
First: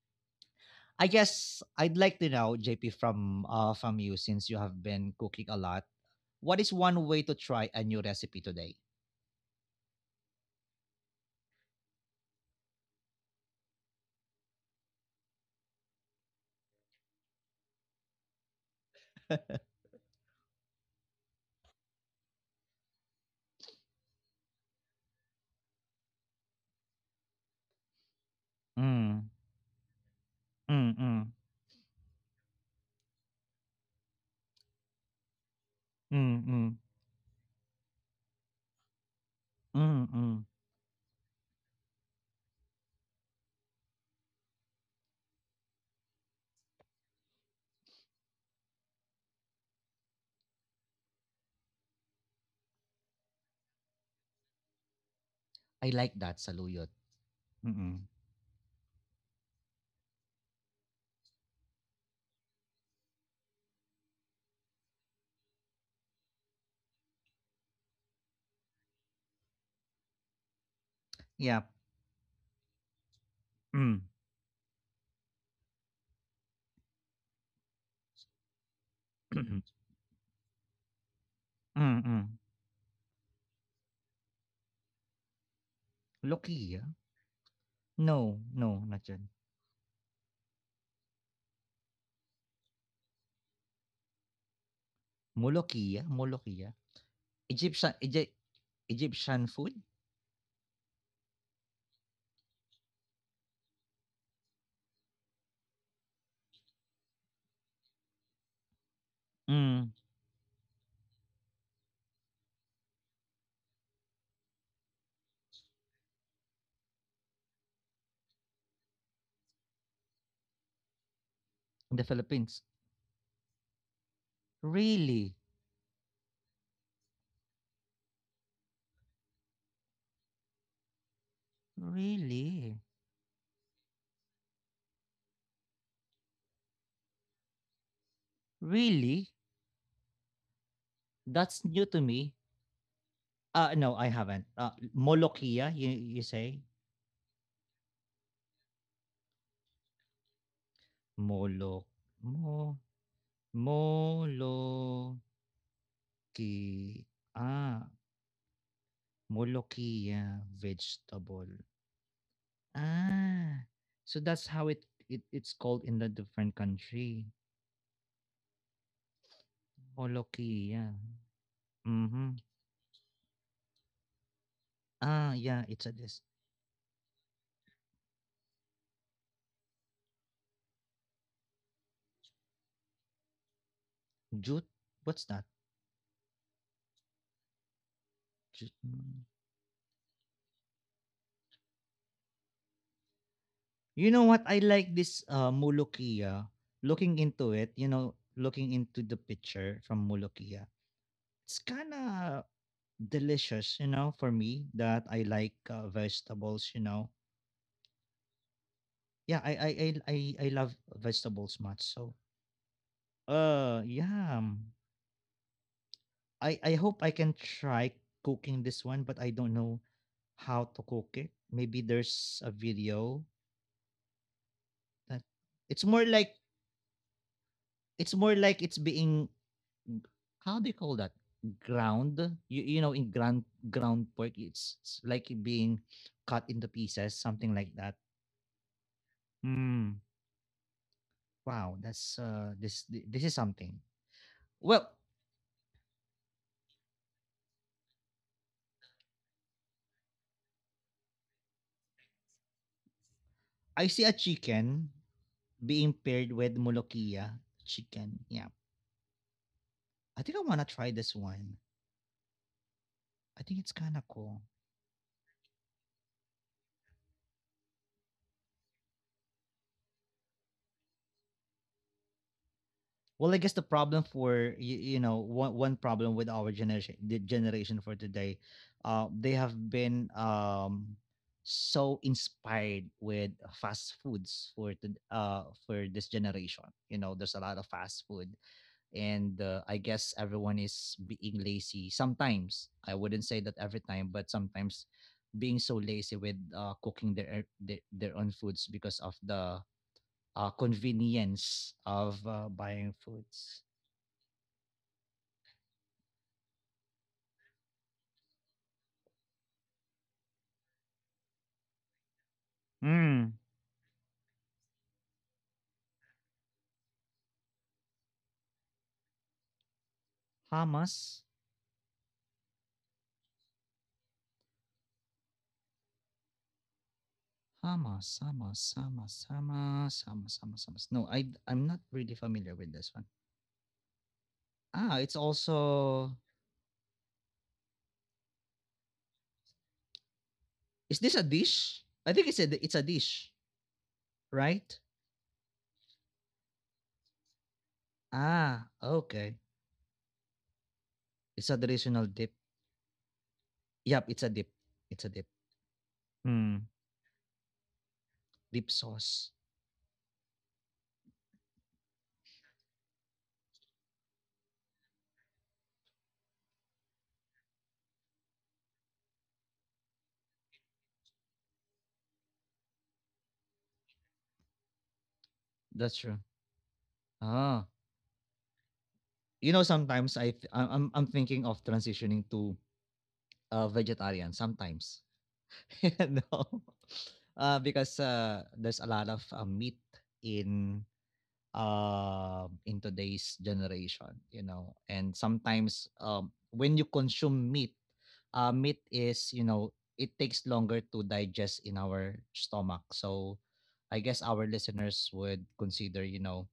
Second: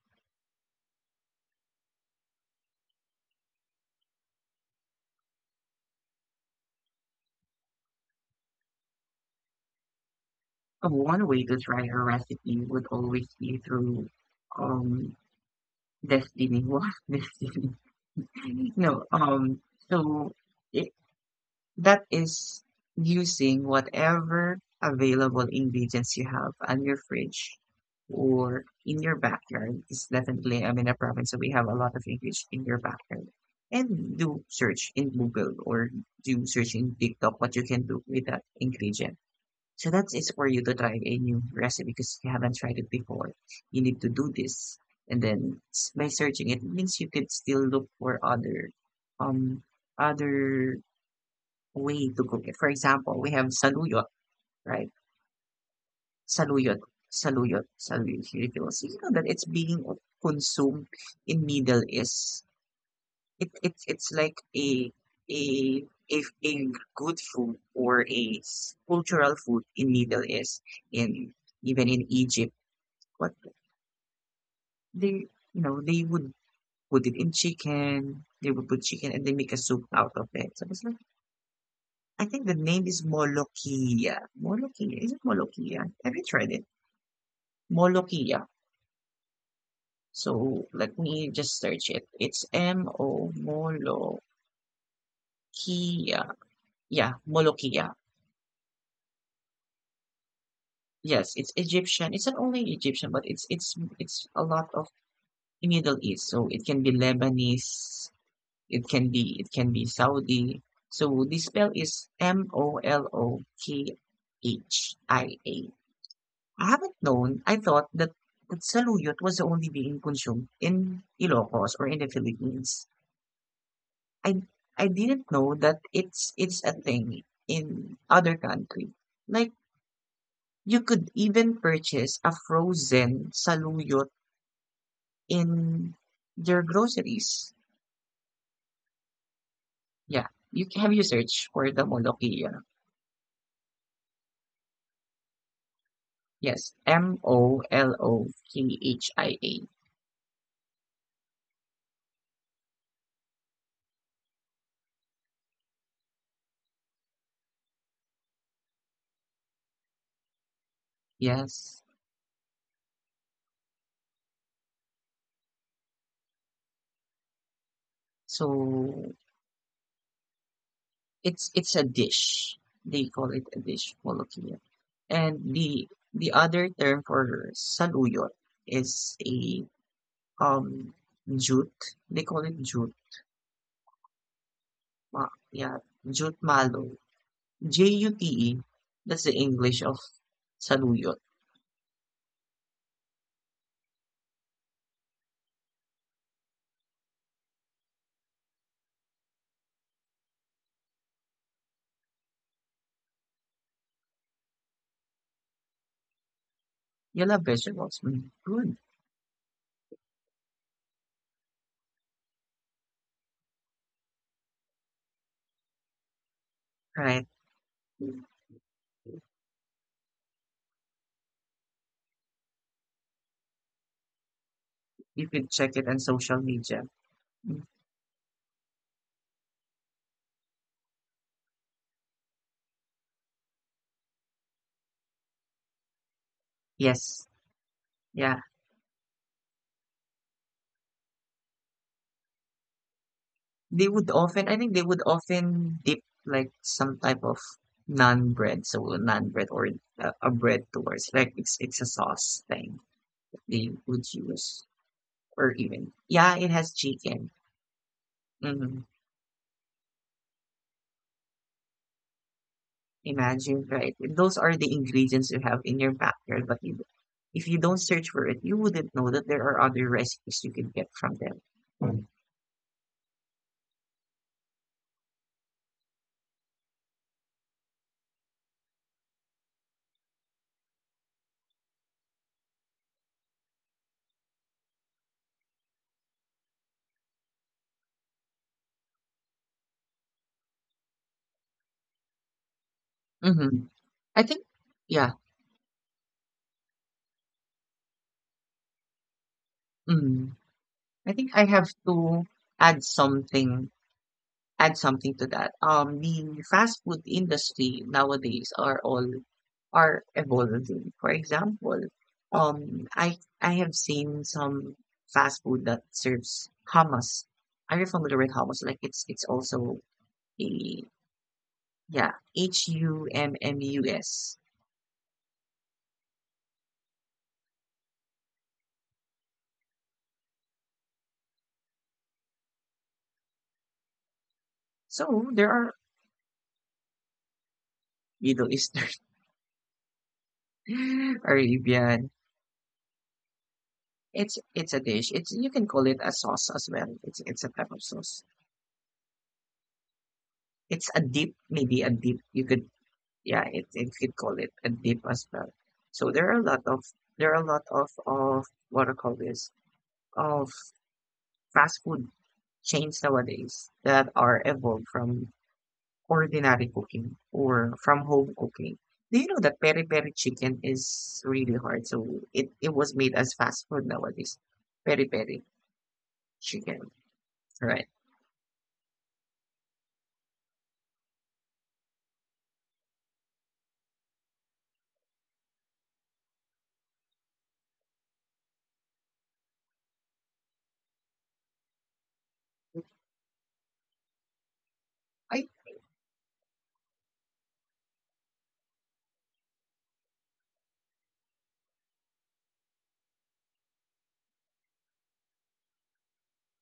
S1: I guess I'd like to know, JP, from you since you have been cooking a lot. What is one way to try a new recipe today?
S2: One way to try her recipe would always be through um destiny. What destiny? No, so I that is using whatever available ingredients you have on your fridge or in your
S1: Mm,
S2: backyard. It's definitely, I'm in
S1: mm,
S2: a province,
S1: mm,
S2: so we have a lot of English in your backyard. And do search in Google or
S1: mm,
S2: do search
S1: mm,
S2: in TikTok what you can do with that ingredient. So
S1: mm,
S2: that is
S1: mm.
S2: for you to try a new recipe because you haven't tried it before. You need to do this. And then by searching it means you could still look for um other way to cook it. For example, we have saluyot, right?
S1: I like that,
S2: Saluyot,
S1: Saluyot. Mm-mm.
S2: saluyot noodles. You will see, you know that it's being consumed in Middle East. It it's like a a good food or a cultural food in Middle East, in
S1: Yeah.
S2: even in Egypt. What
S1: Mm.
S2: they you know they would put it in chicken. They would put chicken and they make a soup out of it. So it's like I
S1: Mm-mm.
S2: think the name is Molokhia. Molokhia? Is it Molokhia? Have you tried it?
S1: Lokia?
S2: Molokhia.
S1: No, no, not yan.
S2: So let me just search it. It's M O
S1: Molokia?
S2: Molokhia.
S1: Molokia?
S2: Yeah, Molokhia.
S1: Egyptian, Egyptian food?
S2: Yes, it's Egyptian. It's not only Egyptian, but it's a lot of Middle East. So it can be Lebanese. It can be
S1: Mm.
S2: Saudi. So the spell is Molokhia. I haven't known. I thought that saluyot was only being consumed in Ilocos or
S1: In
S2: in
S1: the
S2: the
S1: Philippines.
S2: Philippines. I I didn't
S1: Really?
S2: know that it's a thing in other country. Like you could even purchase a
S1: Really?
S2: frozen saluyot in your groceries.
S1: Really?
S2: Yeah. You have you search
S1: That's
S2: for the
S1: new to me.
S2: Molokhia.
S1: Uh, no, I haven't. Molokia, you say?
S2: Yes. Molokhia.
S1: Molo mo Moloki. Ah, Molokia vegetable.
S2: Yes.
S1: Ah. So that's how it it's called in the different country.
S2: So
S1: Molokia.
S2: it's a
S1: Mhm.
S2: dish. They call it a dish, molokhia.
S1: Ah,
S2: And
S1: yeah, it's a this.
S2: the other term for saluyot is a um jute. They call it jute.
S1: Jute? What's
S2: Ma-
S1: that?
S2: yeah, jute malo. jute.
S1: Jute.
S2: That's
S1: Mm.
S2: the English of saluyot.
S1: You know what? I like this Molokhia. Looking into it, you know, looking into the picture from mulukia, it's kind of delicious, you know, for me that I like vegetables, you know.
S2: Yellow vegetables. Mm, good,
S1: Yeah, I love vegetables much. So, uh, yeah, um, I hope I
S2: right?
S1: can try cooking this one, but I don't know how to cook it. Maybe there's a video that
S2: You could check it
S1: it's
S2: on
S1: more
S2: social
S1: like,
S2: media. Mm,
S1: it's more like it's being, how do you call that, ground, you know, in ground, ground pork, it's like being cut into pieces,
S2: yes,
S1: something like that.
S2: yeah.
S1: Mm. Wow, that's this this is something.
S2: They would often I think they
S1: Well,
S2: would often dip like some type of non bread, so non bread or a bread towards like it's a sauce thing that they
S1: I see a
S2: would use
S1: chicken
S2: or even
S1: being paired
S2: yeah, it
S1: with
S2: has chicken.
S1: molokhia, chicken, yeah.
S2: Hmm.
S1: I think I want to try this one, I think
S2: Imagine,
S1: it's
S2: right?
S1: kind of
S2: Those
S1: cool.
S2: are the ingredients you have in your backyard, but you, if you don't search for it, you wouldn't know that there are other recipes you can get from them.
S1: Well, I guess the problem for you, you know, one, one problem with our generation, the generation for today, they have been so inspired with fast foods for the for this generation. You know, there's a lot of fast food, and I guess everyone is being lazy, sometimes I wouldn't say
S2: Mm-hmm.
S1: that every
S2: I
S1: time,
S2: think,
S1: but sometimes
S2: yeah.
S1: being so lazy with cooking their own foods because of the
S2: Mm. I think I have
S1: convenience
S2: to
S1: of
S2: add
S1: buying
S2: something
S1: foods.
S2: add something to that. The fast food industry nowadays are all are evolving. For example,
S1: Mm,
S2: I have seen some fast food that serves hummus. Are you familiar with hummus? Like it's also a
S1: Hamas.
S2: yeah hummus.
S1: Hamas. Hamas. Hamas. Hamas. Hamas. Hamas. Hummus. No, I'm not really familiar with this one. Ah, it's
S2: So there are
S1: also,
S2: Middle Eastern,
S1: is this a dish?
S2: Arabian.
S1: I think it's a, it's a dish,
S2: It's a
S1: right?
S2: dish. It's you can call it a sauce as well. It's a type of sauce.
S1: Ah, okay.
S2: It's a dip,
S1: It's a
S2: maybe a
S1: traditional
S2: dip.
S1: dip.
S2: You could yeah, it
S1: Yep,
S2: could
S1: it's a
S2: call it
S1: dip.
S2: a dip
S1: It's a
S2: as
S1: dip.
S2: well. So there are a lot
S1: Mm,
S2: of there are a lot of
S1: dip
S2: what I call
S1: sauce.
S2: this of fast food chains nowadays that are evolved from ordinary cooking or from home cooking. Do you know that peri peri chicken is really hard? So it was made as fast food nowadays. Peri peri
S1: That's true.
S2: chicken,
S1: Ah,
S2: right?
S1: you know, sometimes I'm thinking of transitioning to vegetarian sometimes. No. Because there's a lot of meat in in today's generation, you know, and
S2: I
S1: sometimes when you consume meat, meat is, you know, it takes longer to digest in our stomach. So I guess our listeners would consider, you know,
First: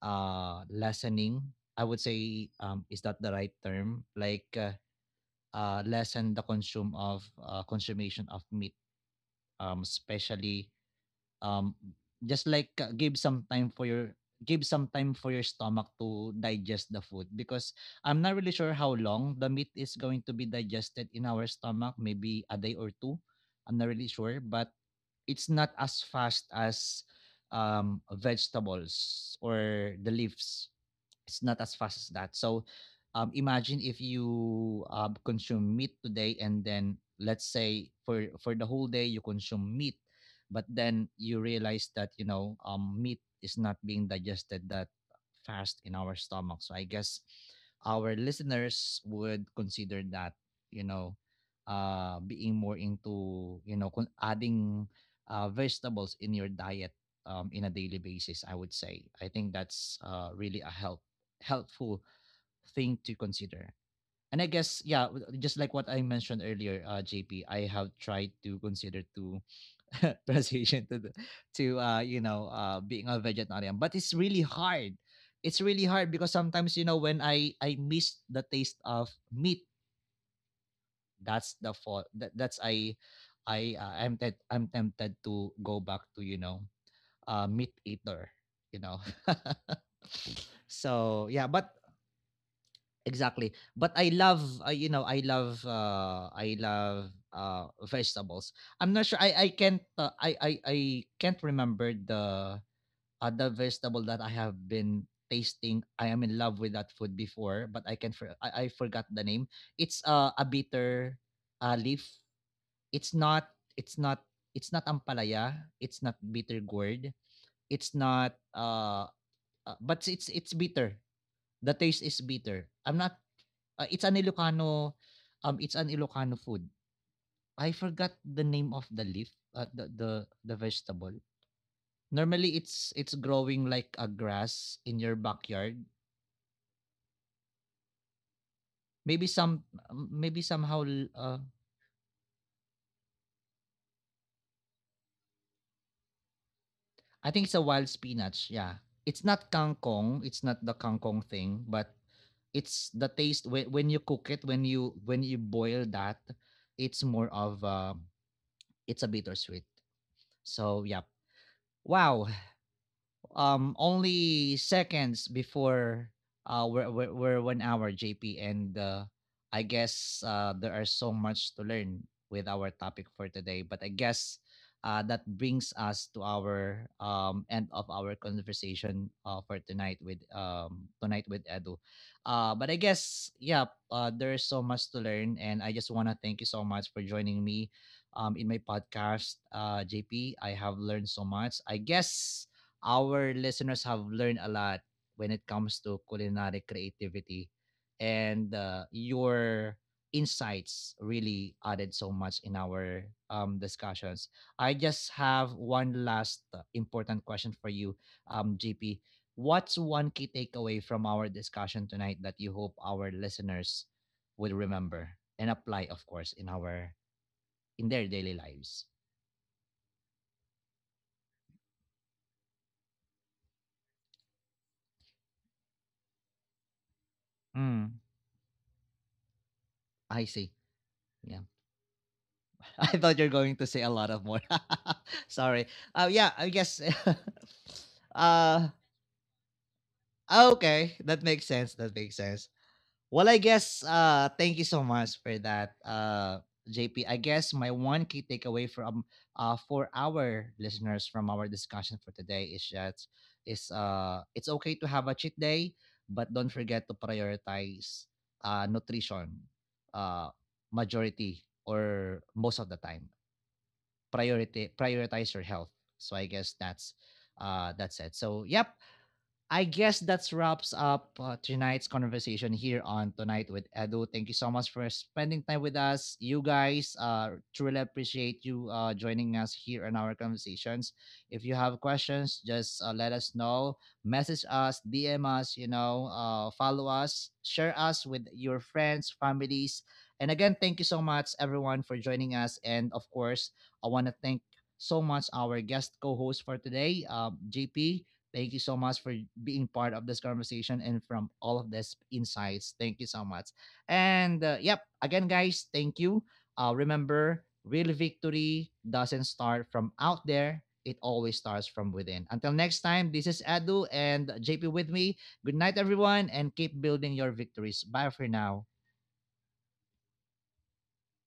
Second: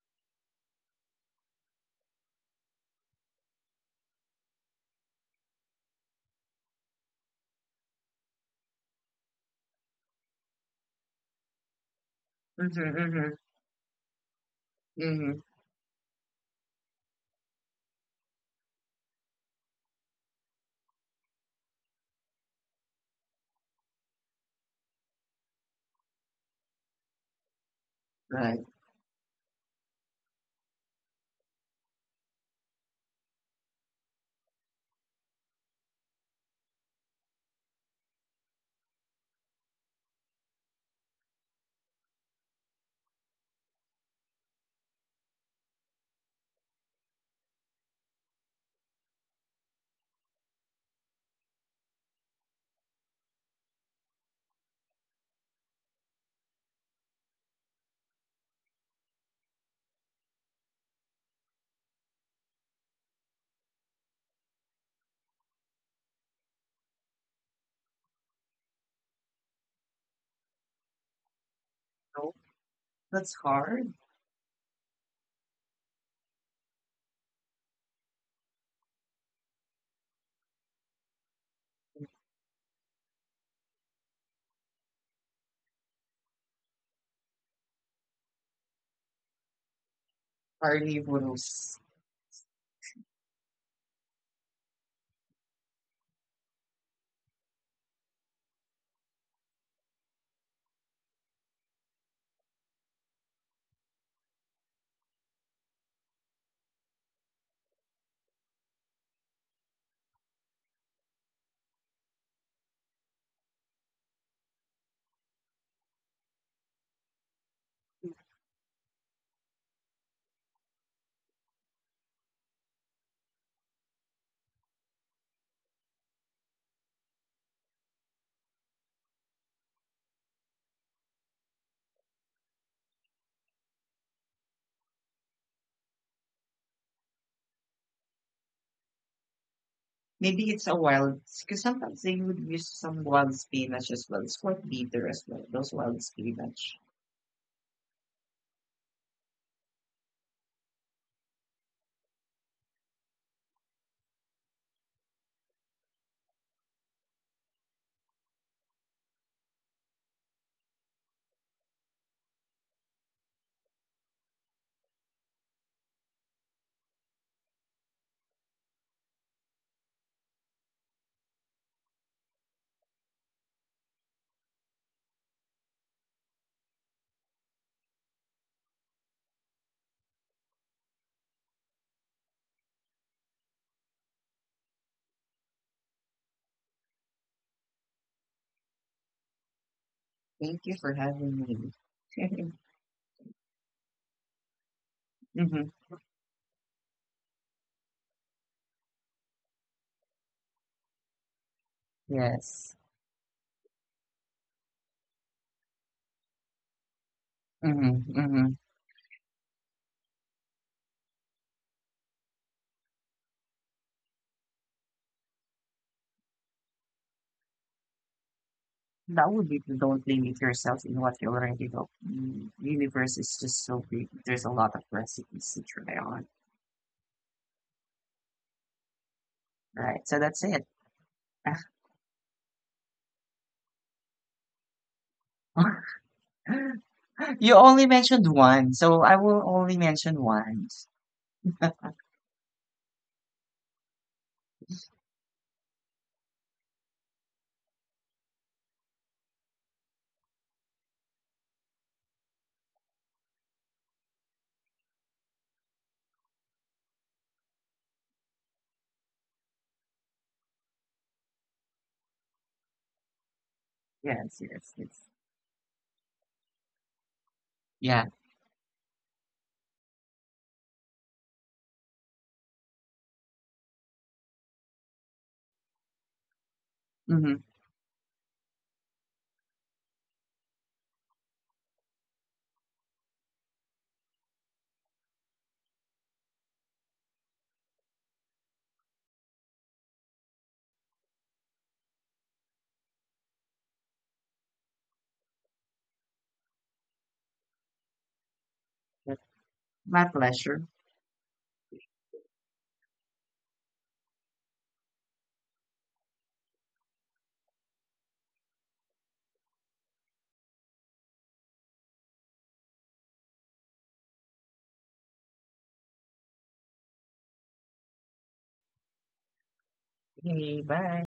S1: lessening. I would say is that the right term? Like lessen the consume of consummation of meat, especially um just like
S2: mm-hmm,
S1: give
S2: mm-hmm,
S1: some time for your, give some time for
S2: mm-hmm,
S1: your stomach to digest the food. Because I'm not really sure how long the meat is going to be digested in our stomach, maybe a day or two. I'm not really sure, but it's not as fast as
S2: right.
S1: vegetables or the leaves. It's not as fast as that. So imagine if you consume meat today, and then let's say for the whole day you consume meat, but then you realize that, you know, meat is not being digested that fast in our stomach. So I guess our listeners would consider that, you know, being more into, you know, adding vegetables in your diet in a daily basis. I would say I think that's really a help helpful thing to consider. And I guess, yeah, just like what I mentioned earlier, JP, I have tried to consider to transition to the, to you
S2: No,
S1: know being a
S2: that's
S1: vegetarian, but
S2: hard.
S1: it's really hard. It's really hard because sometimes, you know, when I miss the taste of meat, that's the fault. That's I'm tempted, I'm tempted to go back to, you know, meat eater, you know. So yeah, but
S2: Carnivorous.
S1: exactly. But I love, you know, I love vegetables. I'm not sure. I can't. I can't remember the other vegetable that I have been tasting. I am in love with that food before, but I can. I forgot the name. It's a bitter leaf. It's not. It's not. It's not ampalaya. It's not bitter gourd. It's not. But it's bitter. The taste is bitter. I'm not it's an Ilocano it's an Ilocano food. I forgot the name of the leaf, the vegetable. Normally it's growing like a grass in your backyard. Maybe some, maybe
S2: Maybe
S1: somehow
S2: it's a
S1: uh
S2: wild, because sometimes they would use some wild spinach as well. It's quite bitter as well, those wild spinach.
S1: I think it's a wild spinach, yeah. It's not kangkong, it's not the kangkong thing, but it's the taste when you cook it, when you, when you boil that, it's more of it's a bittersweet. So yeah, wow. Only seconds before, we're 1 hour, JP, and I guess there are so much to learn with our topic for today, but I guess that brings us to our end of our conversation for tonight, with Tonight with Edu. But I guess, yeah, there is so much to learn, and I just want to thank you so much for joining me in my podcast, JP. I have
S2: Thank you
S1: learned
S2: for
S1: so much.
S2: having
S1: I guess
S2: me.
S1: our listeners have learned a lot when it comes
S2: Hmm.
S1: to culinary creativity, and your insights really added so much in
S2: Yes.
S1: our discussions. I just have one last important question for you,
S2: Mm-hmm, mm-hmm.
S1: gp what's one key takeaway from our discussion tonight that you hope our listeners will remember and apply, of course, in our, in their daily lives?
S2: That would be the don't limit yourself in what you already know. Mm, universe is just so big. There's a lot of recipes to try on.
S1: Mm,
S2: Right.
S1: I
S2: So
S1: see,
S2: that's it.
S1: yeah. I thought you're going to say a lot of more. Sorry. Yeah, I guess.
S2: You only mentioned
S1: uh,
S2: one, so I will only mention one.
S1: okay, that makes sense. That makes sense. Well, I guess. Thank you so much for that, JP. I guess my one key takeaway from for our listeners from our discussion for today is that is it's okay to have a cheat day, but don't forget to prioritize nutrition uh majority or most of the time,
S2: Yes,
S1: priority
S2: yes, yes.
S1: prioritize your health. So I guess that's it,
S2: Yeah.
S1: so yep. I guess that's wraps up tonight's conversation here on Tonight with Edu. Thank you so much for spending time with us. You guys,
S2: Mm-hmm.
S1: truly appreciate you joining us here in our conversations. If you have questions, just let us know. Message us, DM us, you know, follow us, share us with your friends, families. And again, thank you so much, everyone, for joining us. And of course, I want to thank so much our guest co-host for today, JP. Thank you so much for being part of this
S2: My
S1: conversation
S2: pleasure.
S1: and from all of this insights. Thank you so much. And yep, again, guys, thank you. Remember, real victory doesn't start from out there. It always starts from within. Until next time, this is Adu and JP with me. Good night, everyone, and keep building your victories. Bye for now.
S2: Okay, bye.